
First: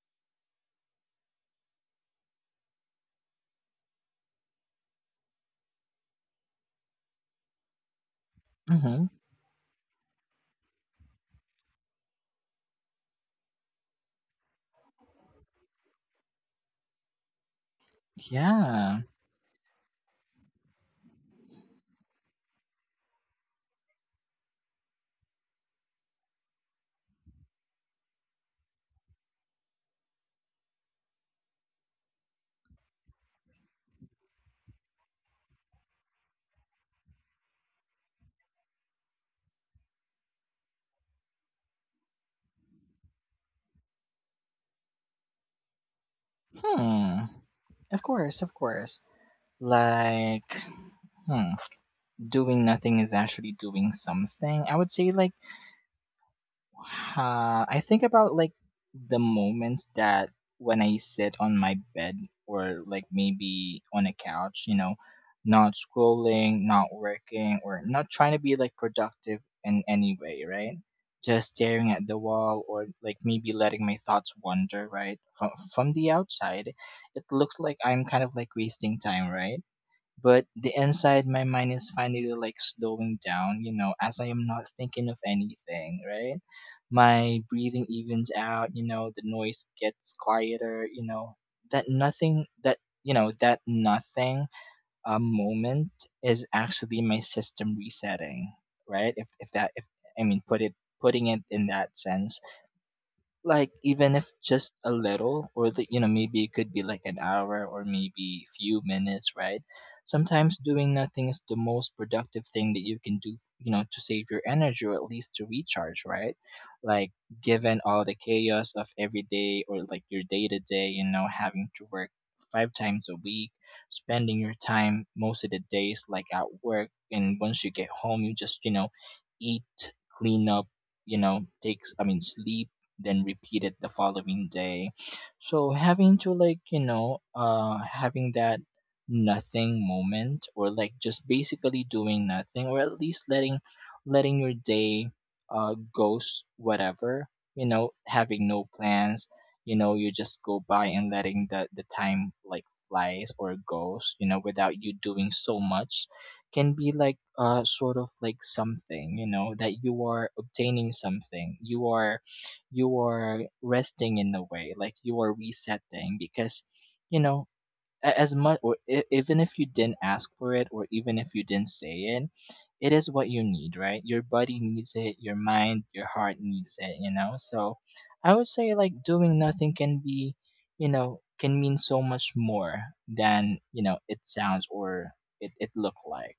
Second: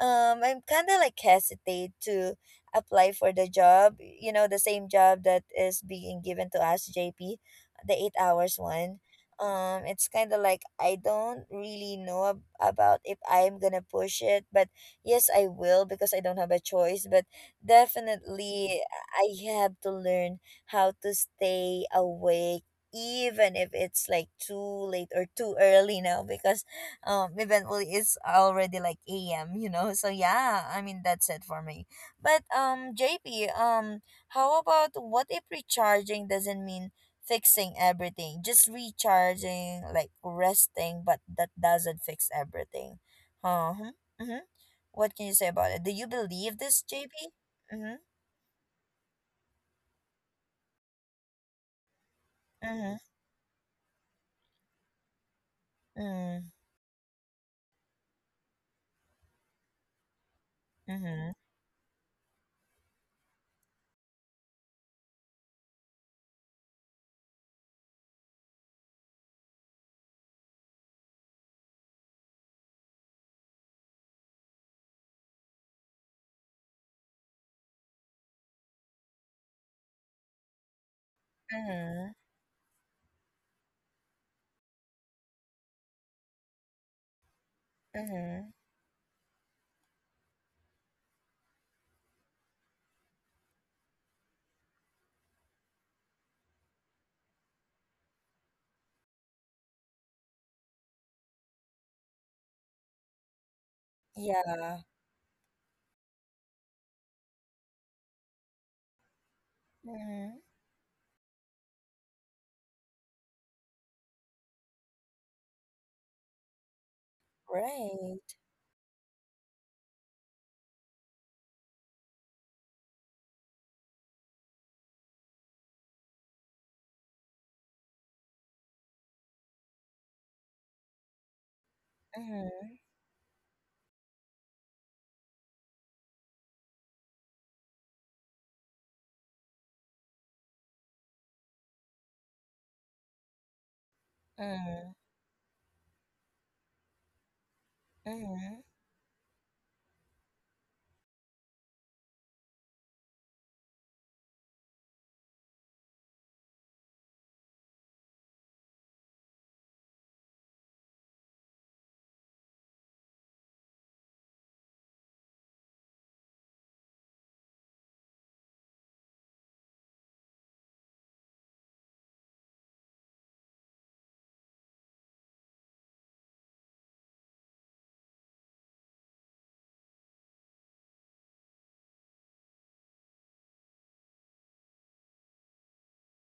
Speaker 1: I'm kind of like hesitate to apply for the job, you know, the same job that is being given to us, JP, the 8 hours one.
Speaker 2: Hmm.
Speaker 1: It's kind of like I don't really know about if I'm gonna push it, but yes, I will, because I don't have a choice. But definitely
Speaker 2: Yeah.
Speaker 1: I have to learn how to stay awake, even if it's like too late or too early now, because eventually it's already like AM. So yeah, I mean, that's it for me. But JP, how about, what if recharging doesn't mean fixing everything, just recharging, like resting, but that doesn't fix everything? Uh-huh. Mm-hmm. What can you say about it? Do you believe this,
Speaker 2: Hmm.
Speaker 1: JP? Mm-hmm.
Speaker 2: Of course, of course. Like, hmm, doing nothing
Speaker 1: Mm-hmm.
Speaker 2: is actually doing something. I would say like, uh, I think about like the moments that when I
Speaker 1: Mm-hmm.
Speaker 2: sit on my bed or like maybe on a couch, you know, not scrolling, not working, or not trying to be like productive in any way, right? Just staring at the wall or like maybe letting my thoughts wander, right? From the outside, it looks like I'm kind of like wasting time, right? But the inside my mind is
Speaker 1: Mm-hmm.
Speaker 2: finally like slowing down, you know, as I am not thinking of anything, right? My breathing evens
Speaker 1: Mm-hmm.
Speaker 2: out, you know, the noise gets quieter, you know, that nothing, that, you know, that nothing, moment is actually my system resetting, right? If that if I mean put it putting it in that sense, like even if just
Speaker 1: Yeah.
Speaker 2: a little, or the, you know, maybe it could be like an hour or maybe few minutes, right?
Speaker 1: Mm-hmm.
Speaker 2: Sometimes doing nothing is the most productive thing that you can do, you know, to save your energy, or at least to recharge, right? Like given all the
Speaker 1: Right.
Speaker 2: chaos of every day, or like your day to day, you know, having to work five times a week, spending your time most of the days like at work, and once you get home you just, you know, eat, clean up, you know, takes I mean
Speaker 1: Mm-hmm.
Speaker 2: sleep, then repeat it the following day. So having to like, you know, having that nothing moment, or like just basically doing nothing, or at least letting your day goes whatever, you know, having no
Speaker 1: Mm-hmm.
Speaker 2: plans, you know, you just go by and letting the time like flies or goes, you know, without you doing so much, can be like sort of like something, you know, that you are obtaining something, you are, you are resting in a way, like you are resetting, because, you know, as much, or even if you didn't ask for it, or even if you didn't say it, it is what you need, right? Your body needs it, your mind, your heart needs it, you know? So I would say like doing nothing can be, you know, can mean so much more than, you know, it sounds or it look like.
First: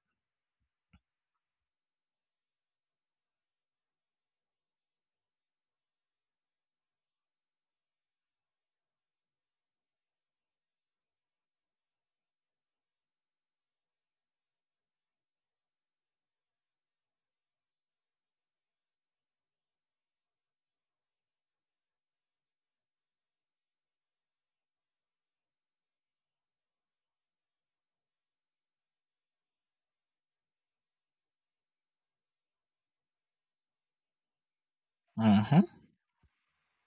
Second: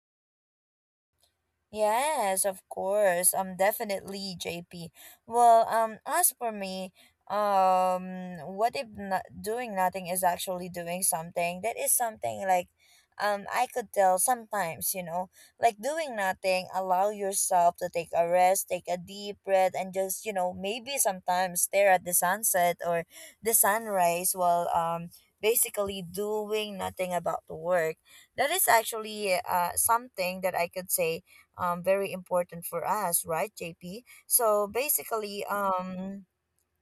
Speaker 1: Yes, of course. Definitely, JP. Well, as for me, what if not doing nothing is actually doing something? That is something like, I could tell sometimes, like doing nothing, allow yourself to take a rest, take a deep breath, and just, maybe sometimes stare at the sunset or the sunrise while, basically doing nothing about the work. That is actually, something that I could say, very important for us, right, JP? So basically,
Speaker 2: Hmm.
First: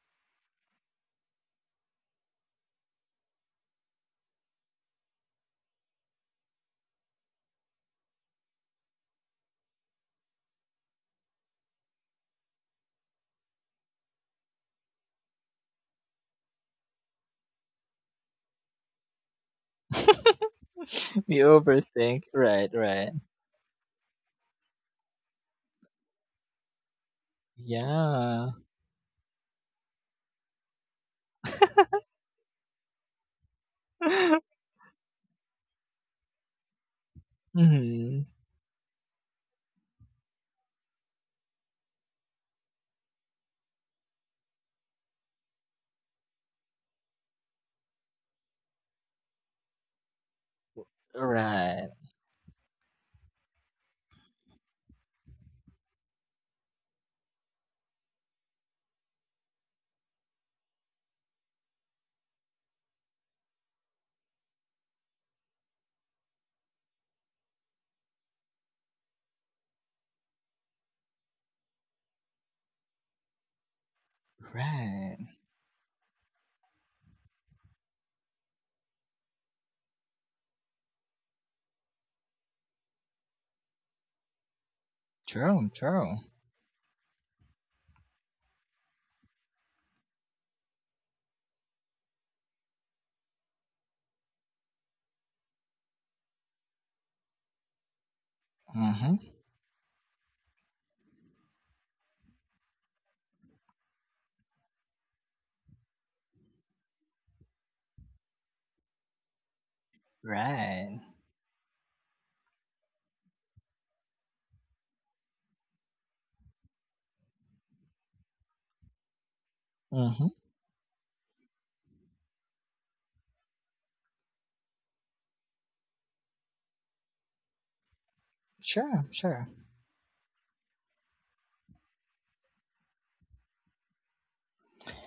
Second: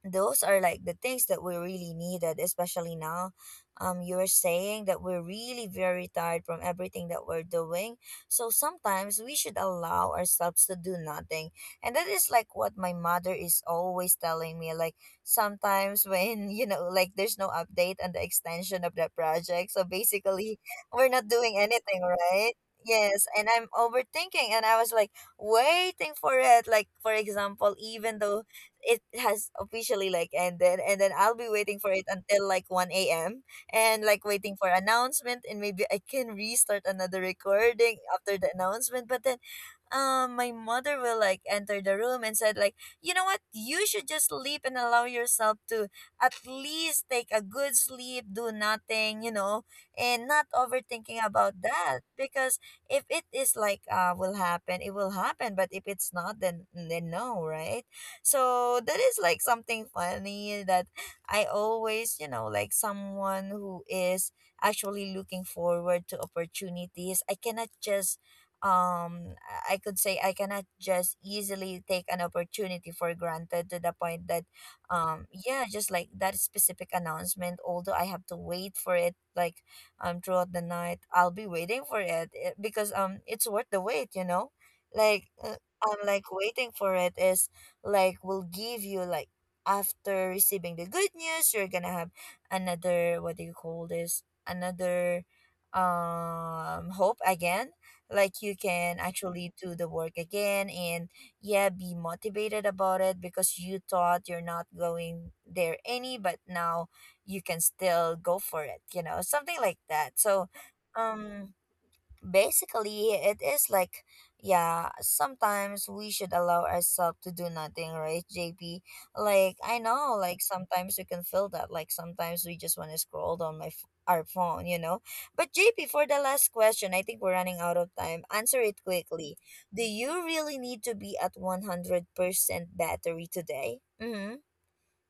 Speaker 1: those are like the things that we really needed, especially now. You were saying that we're really very tired from everything that we're doing, so sometimes we should allow ourselves to do nothing. And that is like what my mother is always telling me, like sometimes when like there's no update on the extension of the project, so basically we're not
Speaker 2: We
Speaker 1: doing anything,
Speaker 2: overthink.
Speaker 1: right?
Speaker 2: Right, right.
Speaker 1: Yes, and I'm overthinking, and I was like waiting for it, like for example, even though
Speaker 2: Yeah.
Speaker 1: it has officially like ended, and then I'll be waiting for it until like 1 a.m. and like waiting for announcement, and maybe I can restart another recording
Speaker 2: Mhm.
Speaker 1: after the announcement. But then my mother will like enter the room and said like, you know what, you should just sleep and allow yourself to at least take a good sleep, do nothing, and not overthinking about
Speaker 2: Right,
Speaker 1: that, because if it is like will happen, it will happen, but if it's not, then no, right? So that is like something funny, that I always, like someone who is actually looking forward to opportunities. I cannot just um I could say, I cannot just easily take an opportunity for granted, to the point that
Speaker 2: right.
Speaker 1: yeah, just like that specific announcement, although I have to wait for it like throughout the night, I'll be waiting for it, because it's worth the wait, you know? Like
Speaker 2: True,
Speaker 1: I'm
Speaker 2: true.
Speaker 1: like waiting for it is like will give you like, after receiving the good news, you're gonna have another, what do you call this, another hope again, like you can
Speaker 2: Mm-hmm.
Speaker 1: actually do the work again and, yeah, be motivated about it because you thought you're not going there any, but now you can still go for it, something like that. So
Speaker 2: Right.
Speaker 1: um basically it is like, yeah, sometimes we should allow ourselves to do nothing, right, JP? Like I know,
Speaker 2: Mm-hmm.
Speaker 1: like sometimes we can feel that, like sometimes we just want to scroll down our phone. But JP, for the last question, I think we're running out of time. Answer it
Speaker 2: Sure,
Speaker 1: quickly.
Speaker 2: sure.
Speaker 1: Do you really need to be at 100% battery today? Mm-hmm.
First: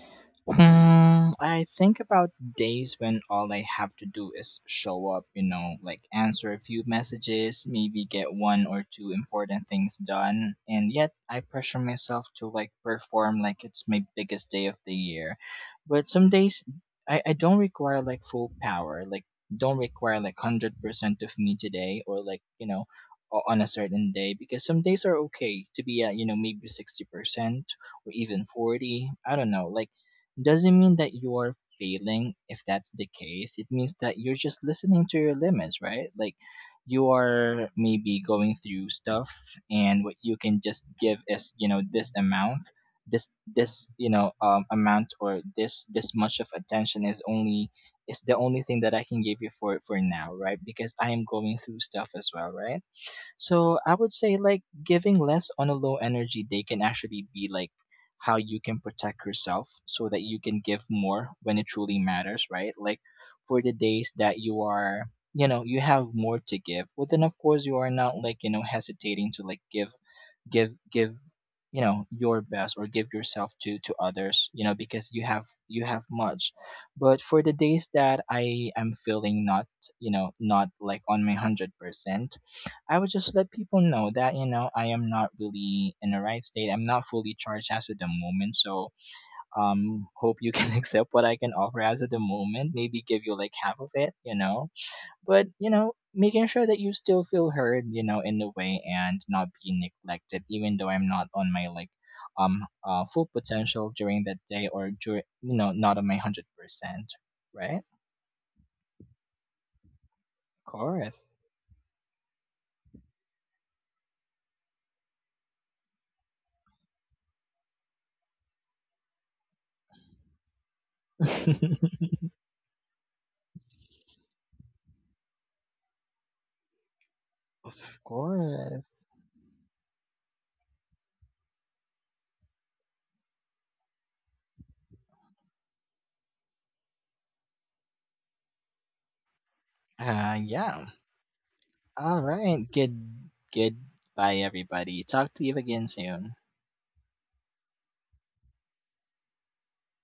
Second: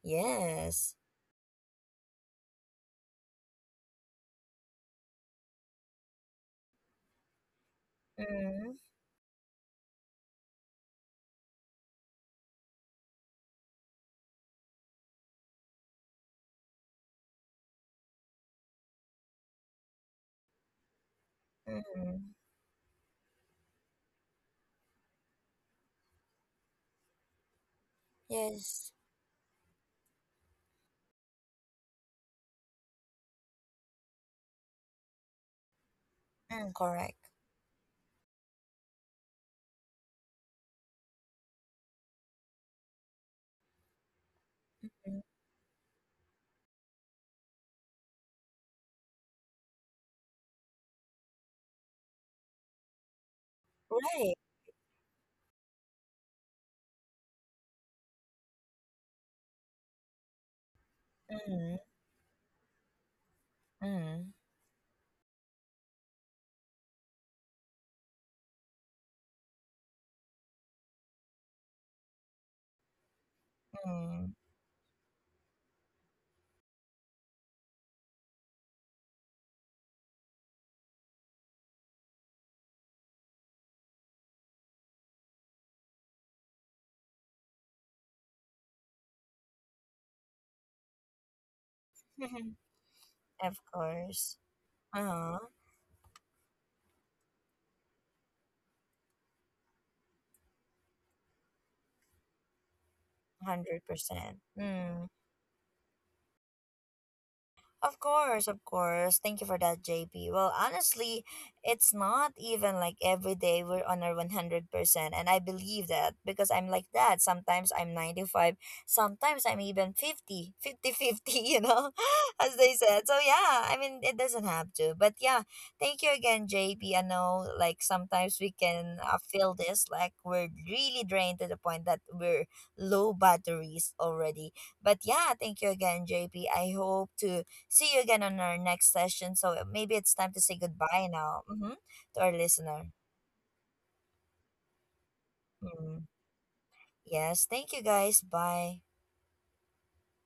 Speaker 1: Yes.
Speaker 2: Hmm, I think about days when all I have to do is show up, you know, like answer a few messages, maybe get one
Speaker 1: Mm-hmm,
Speaker 2: or two important things done, and yet I pressure myself to like perform like it's my biggest day of the year. But some days I don't require like full power, like don't require like 100% of me today, or
Speaker 1: mm-hmm.
Speaker 2: like, you know, on a certain day, because some days are okay to be at, you know, maybe 60% or even
Speaker 1: Yes.
Speaker 2: 40. I don't know. Like doesn't mean that you're failing if that's the case, it means that you're just listening to your limits, right? Like
Speaker 1: Mm,
Speaker 2: you
Speaker 1: correct.
Speaker 2: are maybe going through stuff, and what you can just give is, you know, this amount, this this, you know, amount,
Speaker 1: Mm,
Speaker 2: or this much of attention is only, is the only thing that I can give you for now, right? Because I am going through stuff as well, right? So I would
Speaker 1: right.
Speaker 2: say like giving less on a low energy day can actually be like how you can protect yourself so that you can give more when it
Speaker 1: Mm-hmm.
Speaker 2: truly matters, right? Like for the days
Speaker 1: Mm-hmm.
Speaker 2: that you are, you know, you have more to give, well then of course you are not like, you know, hesitating to like give, you know, your best, or give yourself to
Speaker 1: Mm.
Speaker 2: others, you know, because you have, you have much. But for the days that I am feeling not, you know, not like on my 100%, I would just let people know that, you know, I am not really in the right state, I'm not fully charged as of the moment, so hope you can accept what I can offer as of the moment, maybe give you like
Speaker 1: Of
Speaker 2: half of it, you
Speaker 1: course.
Speaker 2: know.
Speaker 1: Uh-huh.
Speaker 2: But you know, making sure that you still feel heard, you know, in a way, and not being neglected even though I'm not on my like full potential during that
Speaker 1: 100%.
Speaker 2: day, or
Speaker 1: Mm.
Speaker 2: during, you know, not on my 100%, right?
Speaker 1: Of course, of course. Thank you for that, JP. Well,
Speaker 2: Of
Speaker 1: honestly,
Speaker 2: course.
Speaker 1: it's not even like every day we're on our 100%. And I believe that because I'm like that. Sometimes I'm 95, sometimes I'm even 50 50 50. You know, as they said. So, yeah, I mean, it doesn't have to. But yeah, thank you again, J P. I know like
Speaker 2: Of
Speaker 1: sometimes we
Speaker 2: course.
Speaker 1: can feel this, like we're really drained to the point that we're low batteries already. But yeah, thank you again, J P. I hope to see you again on our next session. So maybe it's time to
Speaker 2: Uh,
Speaker 1: say
Speaker 2: yeah,
Speaker 1: goodbye now, to
Speaker 2: all
Speaker 1: our
Speaker 2: right,
Speaker 1: listener.
Speaker 2: good. Goodbye, everybody, talk to you again
Speaker 1: Mhm.
Speaker 2: soon.
Speaker 1: Yes. Thank you guys. Bye.